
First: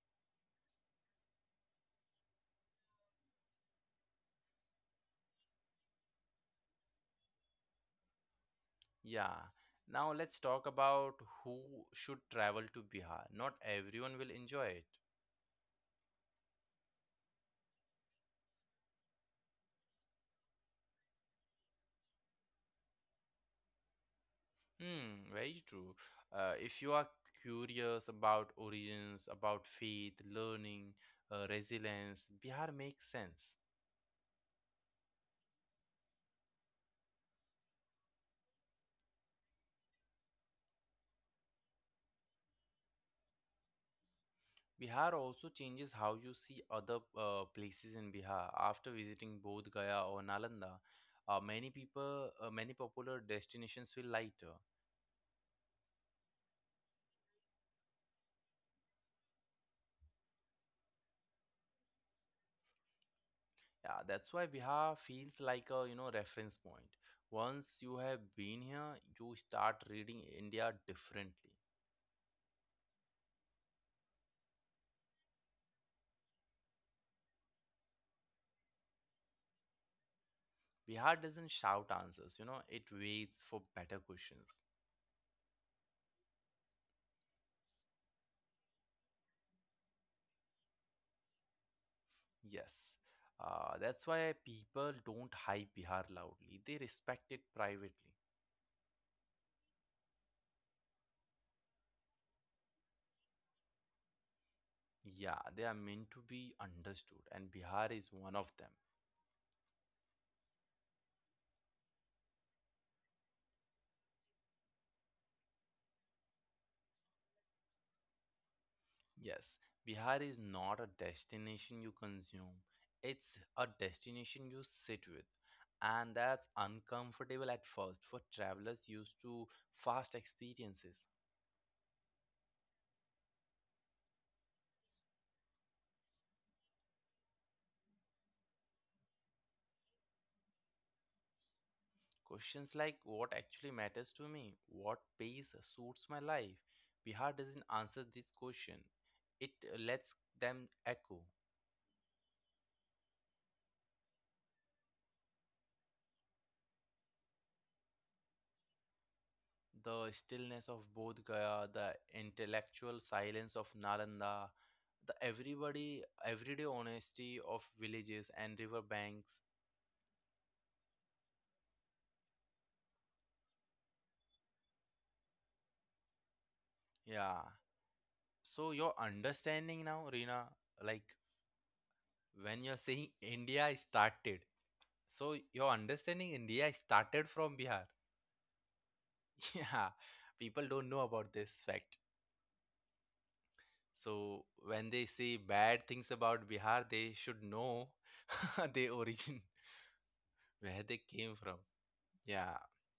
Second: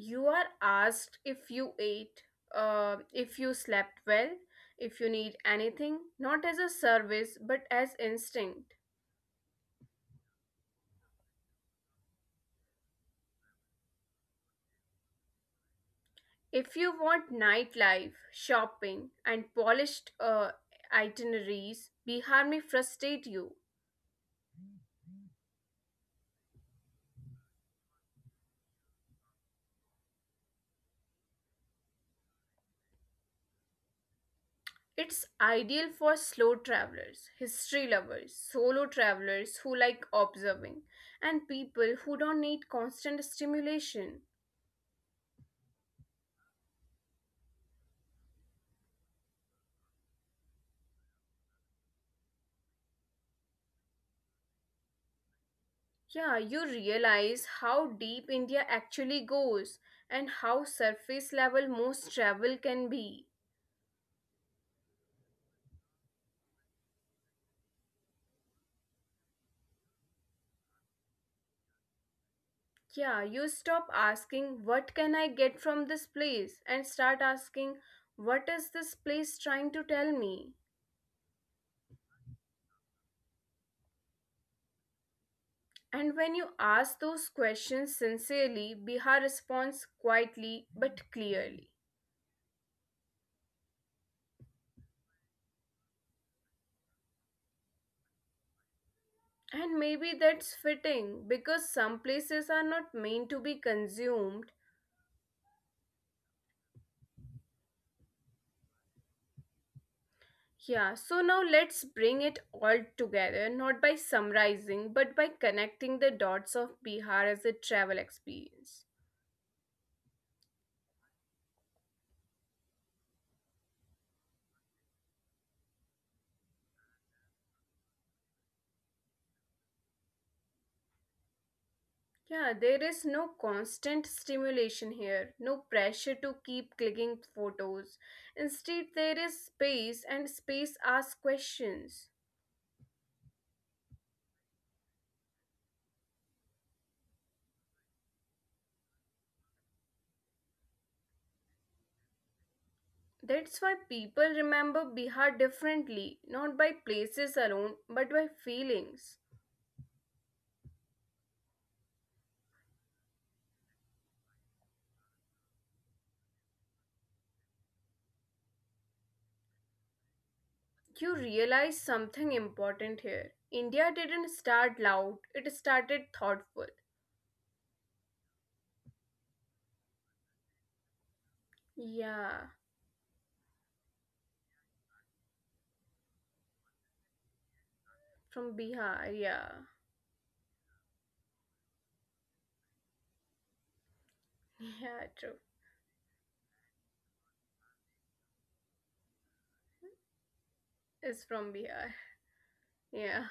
You are asked if you ate, if you slept well, if you need anything, not as a service but as instinct. Yeah. Now let's talk about who should travel to Bihar. Not everyone will enjoy it. If you want nightlife, shopping, and polished itineraries, Bihar may frustrate you. Hmm, very true. If you are curious about origins, about faith, learning, resilience, Bihar makes sense. It's ideal for slow travelers, history lovers, solo travelers who like observing, and people who don't need constant stimulation. Bihar also changes how you see other places in Bihar. After visiting Bodh Gaya or Nalanda, many popular destinations feel lighter. Yeah, you realize how deep India actually goes and how surface level most travel can be. Yeah, that's why Bihar feels like a, you know, reference point. Once you have been here, you start reading India differently. Yeah, you stop asking, What can I get from this place? And start asking, What is this place trying to tell me? Bihar doesn't shout answers, you know, it waits for better questions. And when you ask those questions sincerely, Bihar responds quietly but clearly. Yes. That's why people don't hype Bihar loudly. They respect it privately. And maybe that's fitting because some places are not meant to be consumed. Yeah, they are meant to be understood, and Bihar is one of them. Yeah, so now let's bring it all together, not by summarizing, but by connecting the dots of Bihar as a travel experience. Yes, Bihar is not a destination you consume, it's a destination you sit with. And that's uncomfortable at first for travelers used to fast experiences. Yeah, there is no constant stimulation here, no pressure to keep clicking photos. Instead, there is space, and space asks questions. Questions like what actually matters to me, what pace suits my life. Bihar doesn't answer this question, it lets them echo. That's why people remember Bihar differently, not by places alone, but by feelings. The stillness of Bodh Gaya, the intellectual silence of Nalanda, the everybody everyday honesty of villages and river banks. You realize something important here. India didn't start loud, it started thoughtful. Yeah. So your understanding now, Rina, like Yeah, when you're saying [LAUGHS] India is started, so your understanding India is started from Bihar. from Bihar, yeah. [LAUGHS] Yeah. People don't know about this fact. So [LAUGHS] Yeah, when true. they say bad things about Bihar, they should know [LAUGHS] their origin, [LAUGHS] where It's they from came from. Bihar. Yeah. Yeah.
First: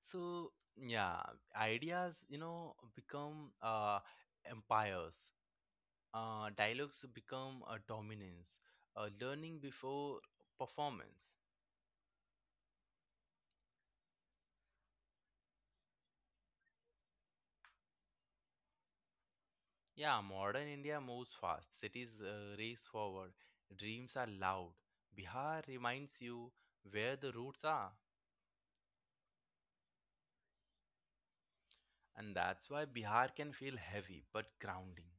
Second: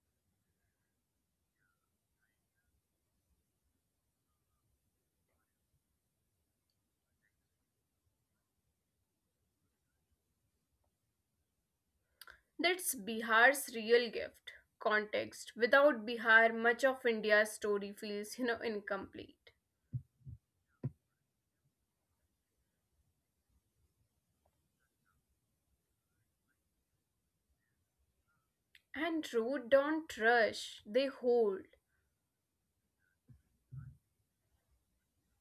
So yeah, ideas, you know, become empires. Dialogues become a dominance. Learning before performance. That's Bihar's real gift context. Without Bihar, much of India's story feels, incomplete. Yeah, modern India moves fast. Cities race forward. Dreams are loud. Bihar reminds you where the roots are, And root don't rush, they hold. and that's why Bihar can feel heavy but grounding.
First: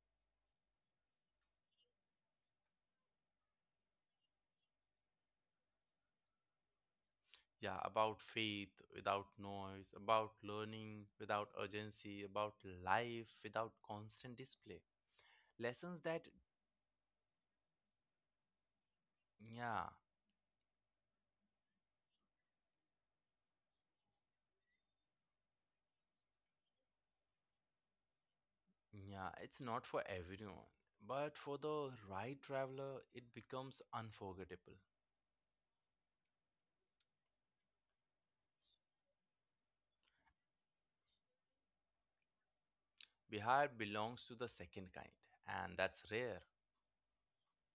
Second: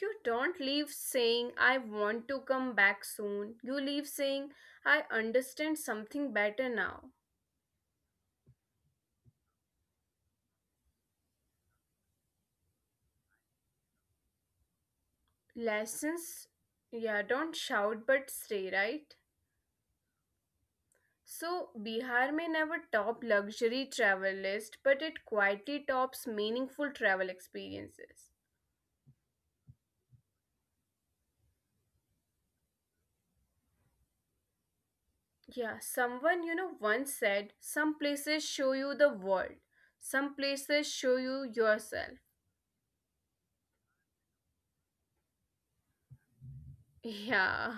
You don't leave saying, I want to come back soon. You leave saying, I understand something better now. Yeah, about faith without noise, about learning without urgency, about life without constant display. Lessons that, Lessons, yeah, don't shout but stay, right? yeah, So, Bihar may never top luxury travel list, but it quietly tops meaningful travel experiences. yeah, it's not for everyone. But for the right traveler, it becomes unforgettable. Yeah, someone you know once said, some places show you the world, some places show you yourself. Bihar belongs to the second kind, and that's rare. [LAUGHS] Yeah.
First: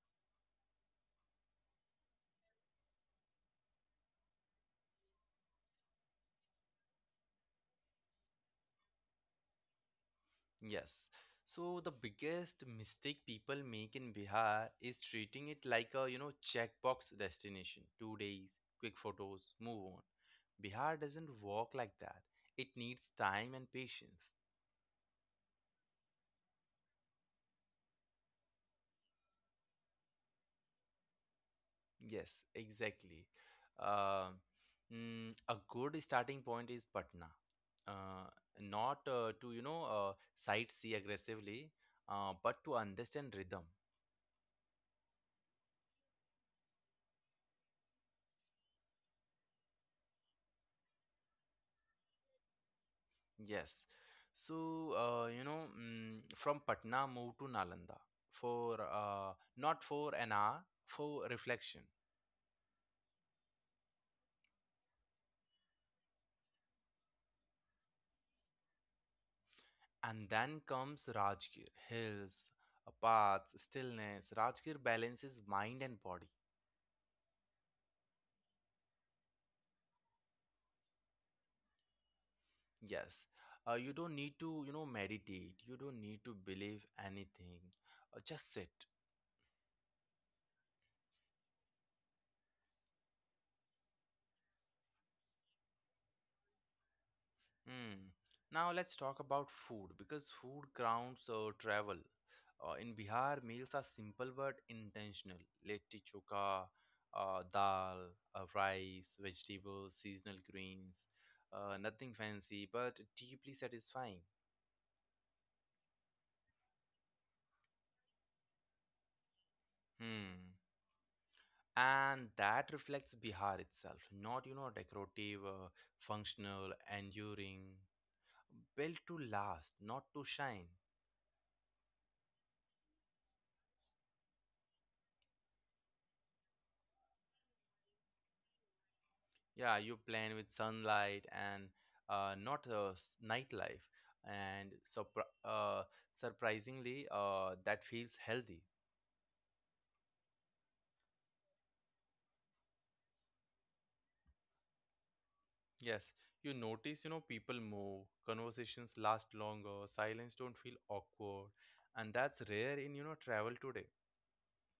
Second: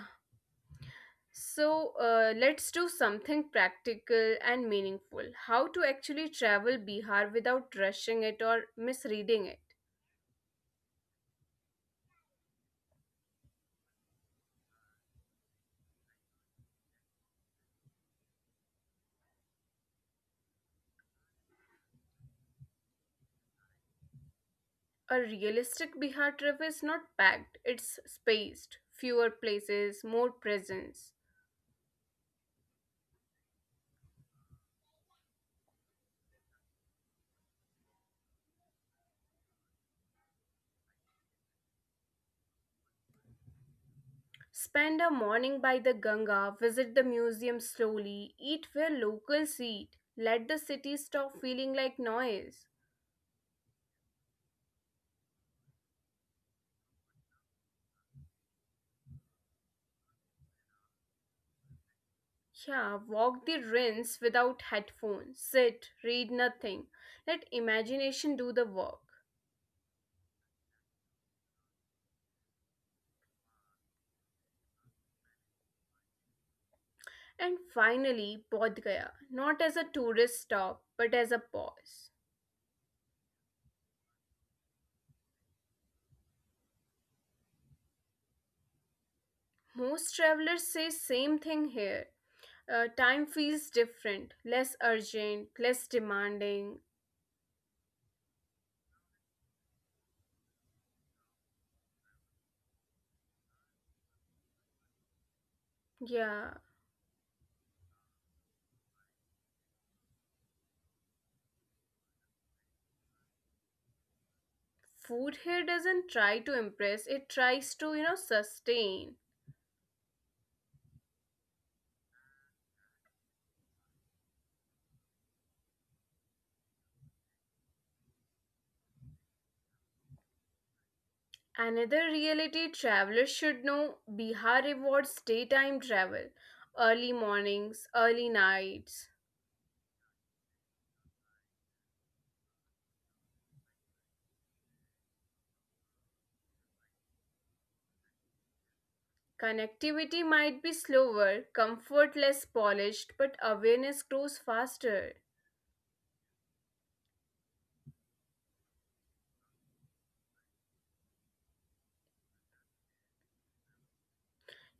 So let's do something practical and meaningful. How to actually travel Bihar without rushing it or misreading it. Yes. So the biggest mistake people make in Bihar is treating it like a, you know, checkbox destination. 2 days, quick photos, move on. Bihar doesn't work like that. It needs time and patience. A realistic Bihar trip is not packed, it's spaced, fewer places, more presence. Yes, exactly. Uh, a good starting point is Patna. Uh, not to, you know, sightsee aggressively, but to understand rhythm. Spend a morning by the Ganga, visit the museum slowly, eat where locals eat, let the city stop feeling like noise. Yes. So, you know, from Patna, moved to Nalanda for not for an hour, for reflection. Yeah, walk the Rhins without headphones, sit, read nothing, let imagination do the work. And then comes Rajgir, hills, paths, stillness. Rajgir balances mind and body. And finally, Bodh Gaya, not as a tourist stop, but as a pause. Yes. You don't need to, you know, meditate. You don't need to believe anything. Just sit. Most travelers say same thing here. Time feels different, less urgent, less demanding. Hmm. Now let's talk about food because food grounds travel. In Bihar, meals are simple but intentional. Litti Yeah. chokha, dal, rice, vegetables, seasonal greens. Nothing fancy but deeply satisfying. Food here doesn't try to impress, it tries to, sustain. Hmm. And that reflects Bihar itself, not you know decorative, functional, enduring, built to last, not to shine. Another reality travelers should know Bihar rewards daytime travel, early mornings, early nights. Yeah, you plan with sunlight and not nightlife, and surprisingly, that feels healthy. Connectivity might be slower, comfort less polished, but awareness grows faster. Yes, you notice, you know, people move, conversations last longer, silence don't feel awkward, and that's rare in, you know, travel today.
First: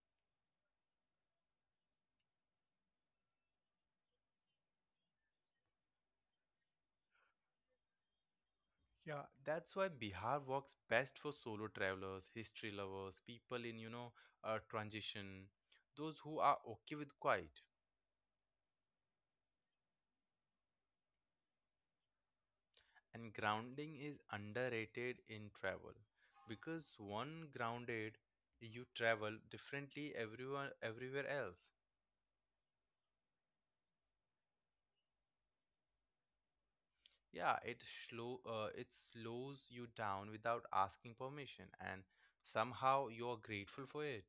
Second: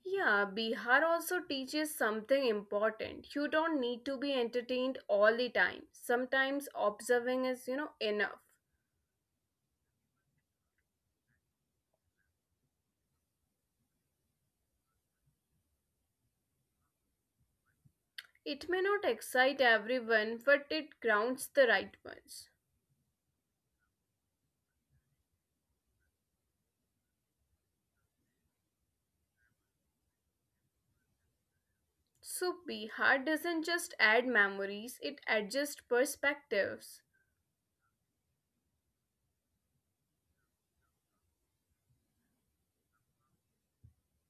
Yeah, Bihar also teaches something important. You don't need to be entertained all the time. Sometimes observing is, enough. Yeah, that's why Bihar works best for solo travelers, history lovers, people in, you know, transition, those who are okay with quiet. It may not excite everyone, but it grounds the right ones. And grounding is underrated in travel because one grounded, you travel differently everyone everywhere else. So, Bihar doesn't just add memories, it adjusts perspectives. Yeah, it slow it slows you down without asking permission, and somehow you are grateful for it.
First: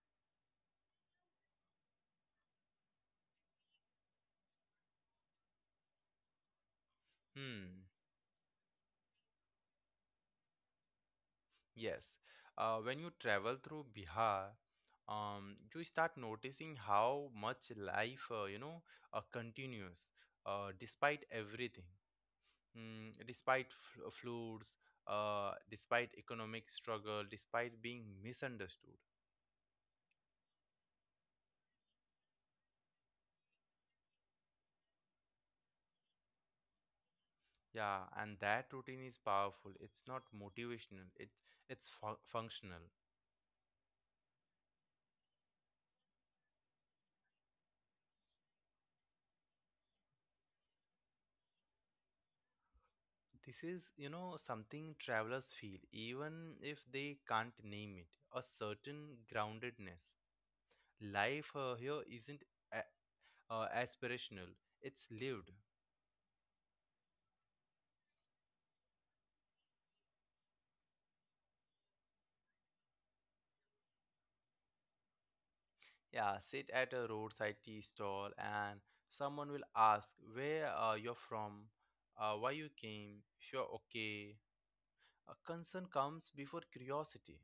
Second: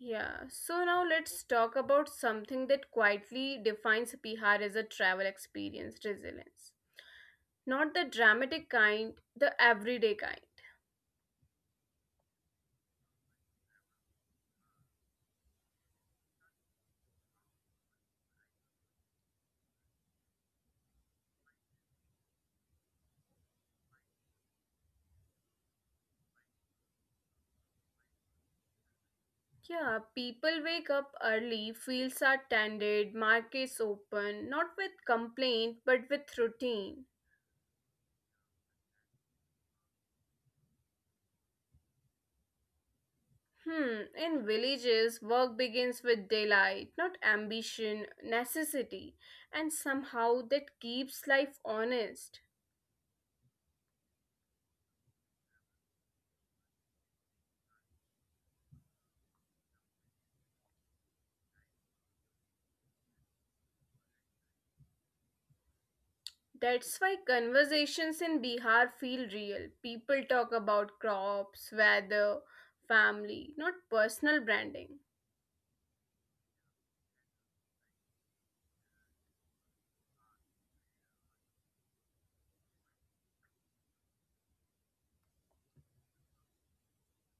Yeah, so now let's talk about something that quietly defines Bihar as a travel experience resilience. Hmm. Not the dramatic kind, the everyday kind. Yes. When you travel through Bihar, you start noticing how much life you know continues despite everything. Mm, despite floods, despite economic struggle, despite being misunderstood. Yeah, people wake up early, fields are tended, markets open, not with complaint but with routine. Yeah, and that routine is powerful. It's not motivational. It's functional. Hmm, in villages, work begins with daylight, not ambition, necessity, and somehow that keeps life honest. This is, you know, something travelers feel, even if they can't name it. A certain groundedness. Life here isn't a- aspirational. It's lived. That's why conversations in Bihar feel real. People talk about crops, weather, family, not personal branding. Yeah, sit at a roadside tea stall and someone will ask where you're from, why you came, if you're okay. A concern comes before curiosity.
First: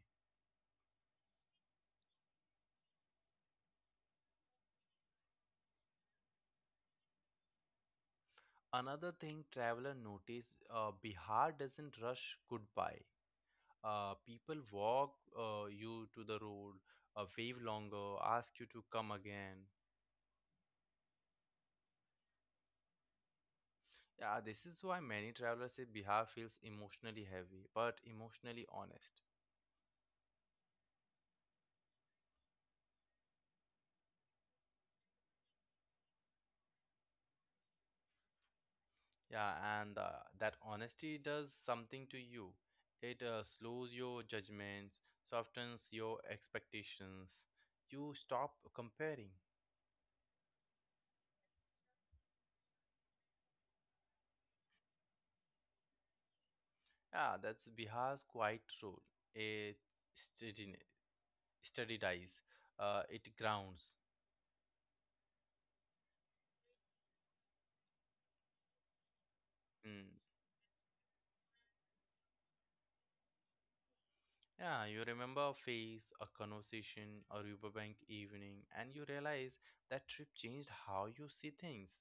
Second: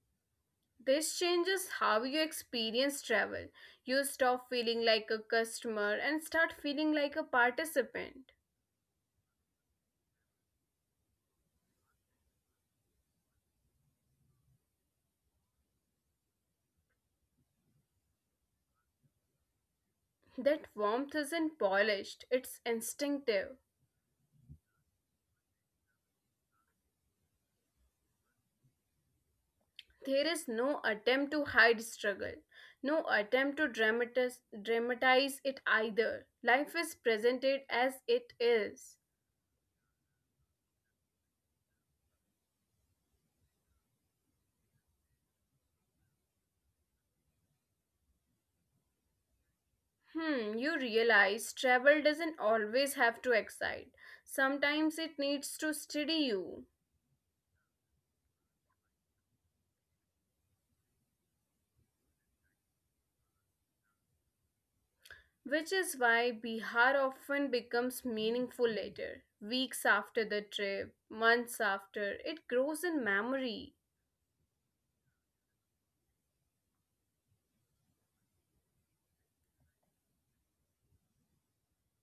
This changes how you experience travel. You stop feeling like a customer and start feeling like a participant. Another thing traveler notice, Bihar doesn't rush goodbye. People walk you to the road, wave longer, ask you to come again. That warmth isn't polished, it's instinctive. Yeah, this is why many travelers say Bihar feels emotionally heavy, but emotionally honest. There is no attempt to hide struggle, no attempt to dramatize it either. Life is presented as it is. Yeah, and that honesty does something to you. It slows your judgments, softens your expectations. You stop comparing. Hmm, you realize travel doesn't always have to excite. Sometimes it needs to steady you, Yeah, that's Bihar's quiet role. It steadiness, steadies, it grounds. which is why Bihar often becomes meaningful later. Weeks Mm. after the trip, months after, it grows in memory. Yeah, you remember a face, a conversation, a riverbank evening, and you realize that trip changed how you see things.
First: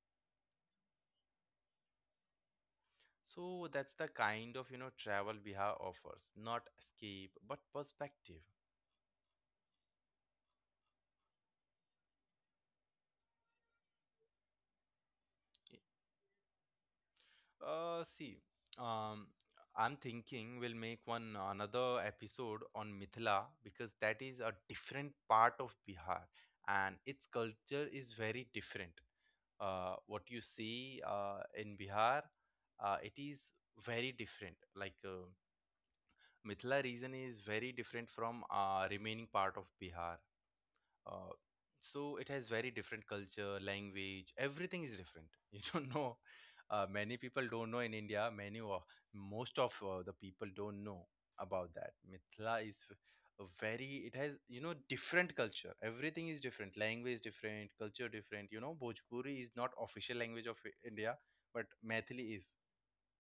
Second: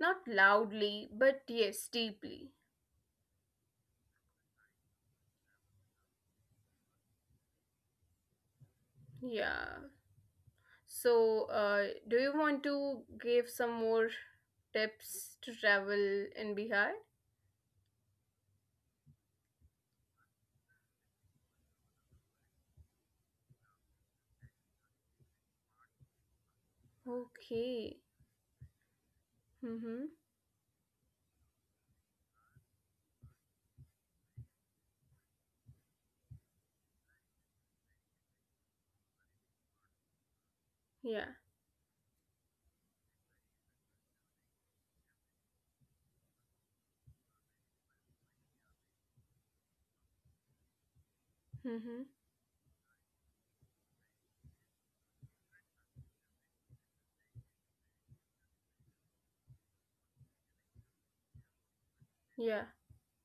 Not loudly, but yes, deeply. So that's the kind of you know travel Bihar offers, not escape but perspective. Yeah. So, do you want to give some more tips to travel in Bihar? See, um, I'm thinking we'll make one another episode on Mithila because that is a different part of Bihar and its culture Okay. is very different. Mm-hmm. What you see in Bihar, it is very different. Like Mithila region is very different from remaining part of Bihar. Yeah. uh, so it has very different culture, language, everything is different. [LAUGHS] You don't know, many people don't know in India, many or most of the people don't know about that. Mm-hmm. Mithila is a very, it has you know different culture, everything is different, language different, culture different, you know. Bhojpuri is not official language of India, but Methili is. Yeah.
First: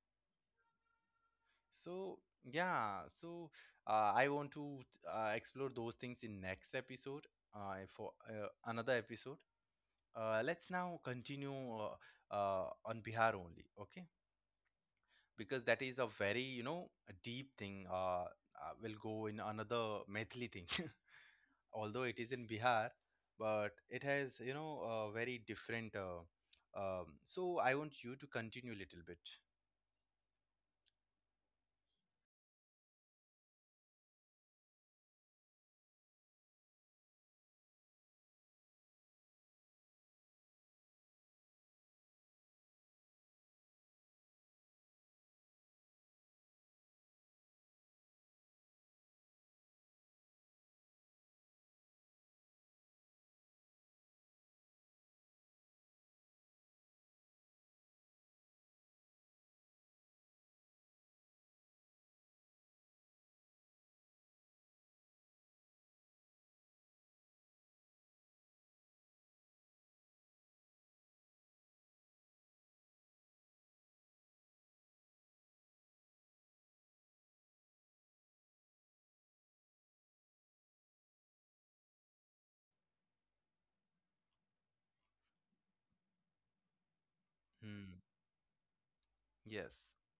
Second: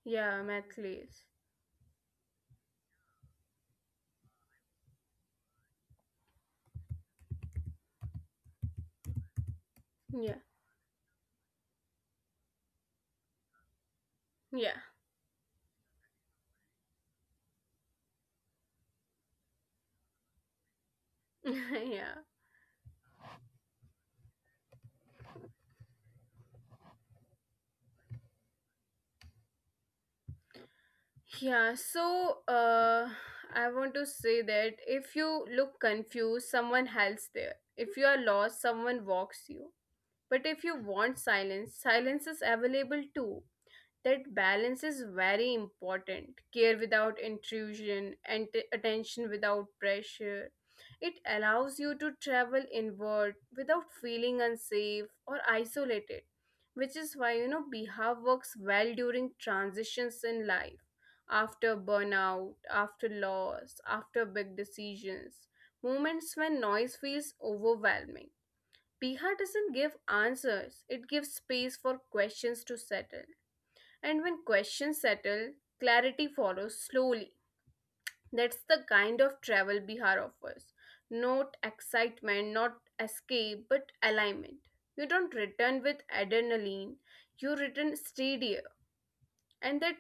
Yeah, my place. So yeah, so I want to explore those things in next episode, for another episode. Yeah. Let's now continue on Bihar only, okay? Yeah. Because that is a very, you know, a deep thing. We'll go in another Maithili thing, [LAUGHS] although it is [LAUGHS] in Yeah. Bihar, but it has, you know, a very different. So I want you to continue a little bit. Yeah, so I want to say that if you look confused, someone helps there. If you are lost, someone walks you. But if you want silence, silence is available too. That balance is very important, care without intrusion and attention without pressure. It allows you to travel inward without feeling unsafe or isolated, which is why, bihav works well during transitions in life, after burnout, after loss, after big decisions, moments when noise feels overwhelming. Biha doesn't give answers, it gives space for questions to settle. And when questions settle, clarity follows slowly. That's the kind of travel Bihar offers. Not excitement, not escape, but alignment. You don't return with adrenaline, you Hmm. return steadier. And Yes. that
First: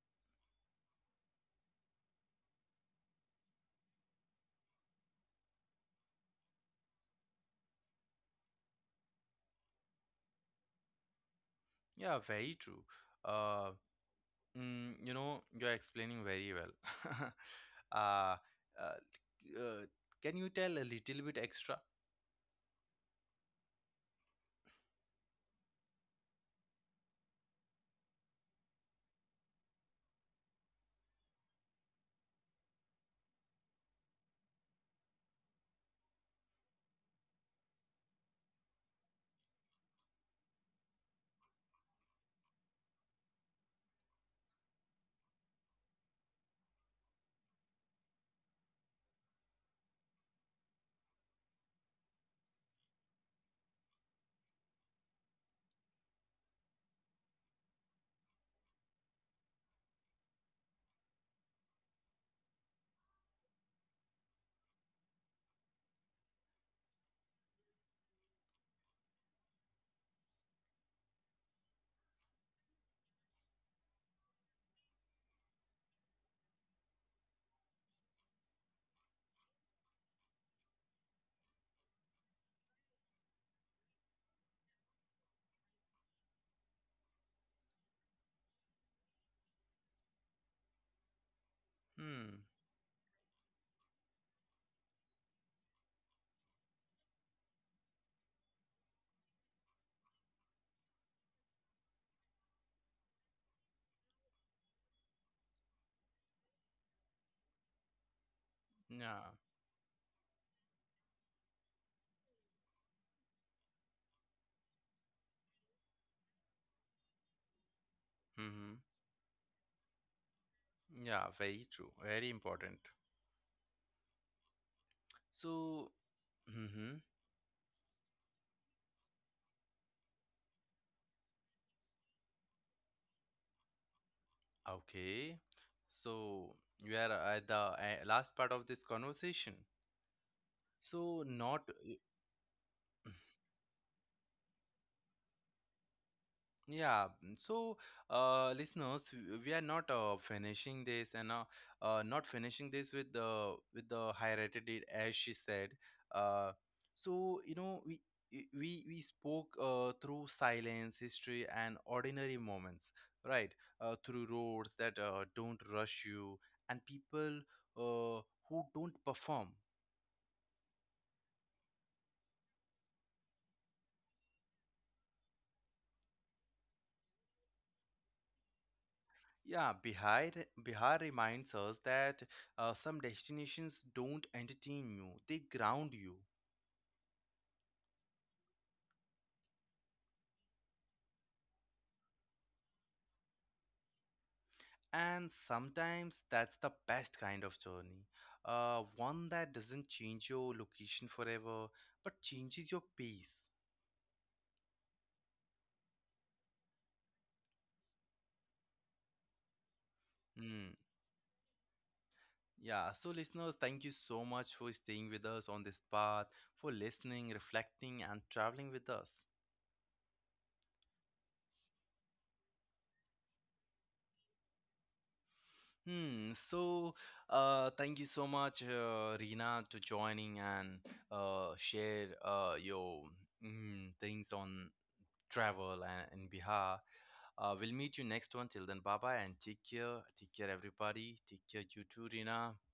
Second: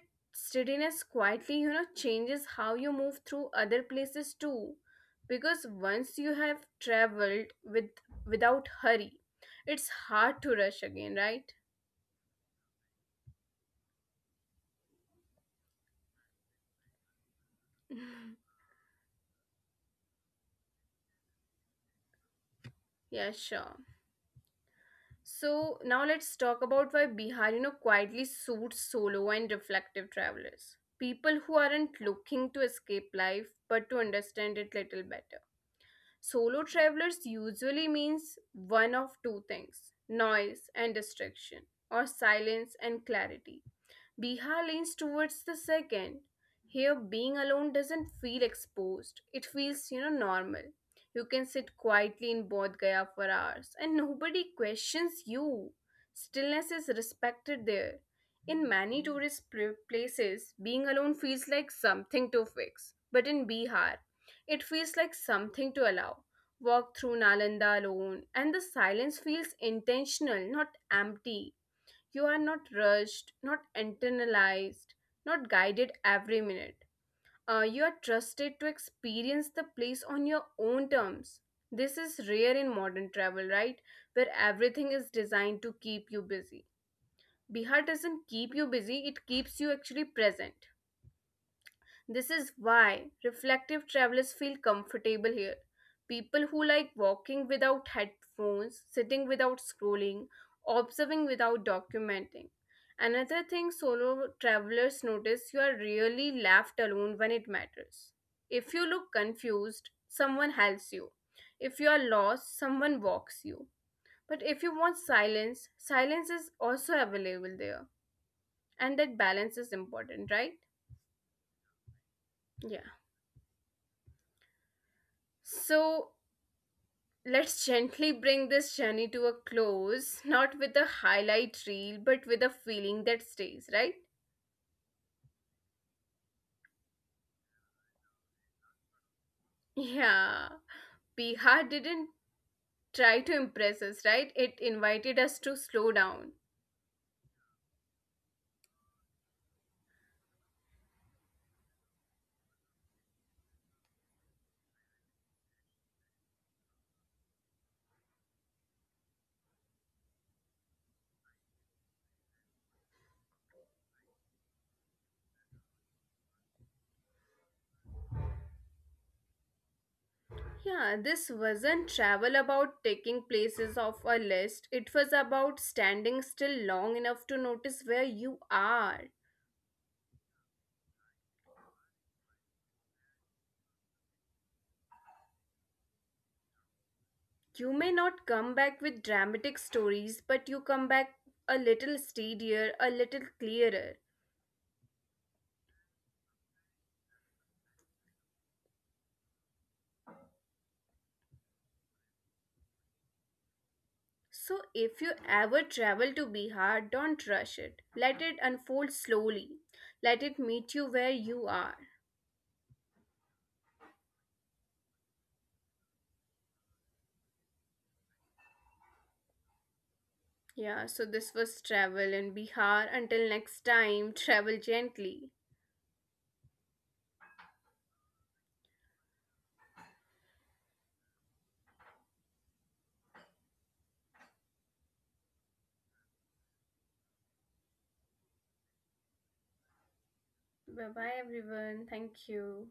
steadiness quietly, changes how you move through other places too. Because once you have traveled with without hurry, it's hard to rush again, right? Yeah, very true. Uh, you know, you're explaining very well. [LAUGHS] uh, uh, [LAUGHS] uh, can you tell a little bit extra? Yeah, sure. So now let's talk about why Bihar, quietly suits solo and reflective travelers. People who aren't looking to escape life but to understand it little better. Solo travelers usually means one of two things, noise and distraction, or silence and clarity. Bihar leans towards the second. Here, being alone doesn't feel exposed. It feels, normal. You can sit quietly in Bodh Gaya for hours and nobody questions you. Stillness is respected there. In many tourist places, being alone feels like something to fix. But in Bihar, it feels like something to allow. Walk through Nalanda alone, and the silence feels intentional, not empty. You are not rushed, not internalized, not guided every minute. You are trusted to experience the place on your own terms. This is rare in modern travel, right? Where everything is designed to keep you busy. Bihar doesn't keep you busy, it keeps you actually present. This Hmm. is why reflective travelers feel comfortable here. People who like walking without headphones, sitting without scrolling, observing without documenting. Another thing solo travelers notice, you are really left alone when it matters. If you look Yeah. confused, someone helps you. If you are lost, someone walks you. But if you want silence, silence is also available there. Mm-hmm. And that balance is important, right? Yeah, very true. Very important. Yeah. So, So mm-hmm. let's gently bring this journey to a close, not with a highlight reel, but with a feeling that stays, right? Okay. So, we are at the last part of this conversation. Yeah. So, not. Bihar didn't try to impress us, right? It invited us to slow down. Yeah, so listeners, we are not finishing this and not finishing this with the high rated it as she said. Uh, so you know we we spoke through silence, history, and ordinary moments, right? Through roads that don't rush you and people uh, who don't perform. Yeah, this wasn't travel about taking places off a list. It was about standing still long enough to notice where you are. Yeah, Bihar reminds us that some destinations don't entertain you, they ground you. You may not come back with dramatic stories, but you come back a little steadier, a little clearer. And sometimes that's the best kind of journey. One that doesn't change your location forever, but changes your pace. So, if you ever travel to Bihar, don't rush it. Let it unfold slowly. Let it Mm, meet you where you are. yeah, so listeners, thank you so much for staying with us on this path, for listening, reflecting, and traveling with us. Yeah, so this was travel in Bihar. Until next time, [LAUGHS] travel gently. Hmm. So, thank you so much, Rina, to joining and share your things on travel and in Bihar. We'll meet you next one. Till then, bye bye and take care. Take care, Bye bye, everybody. Take care, you everyone. too, Thank Rina. you.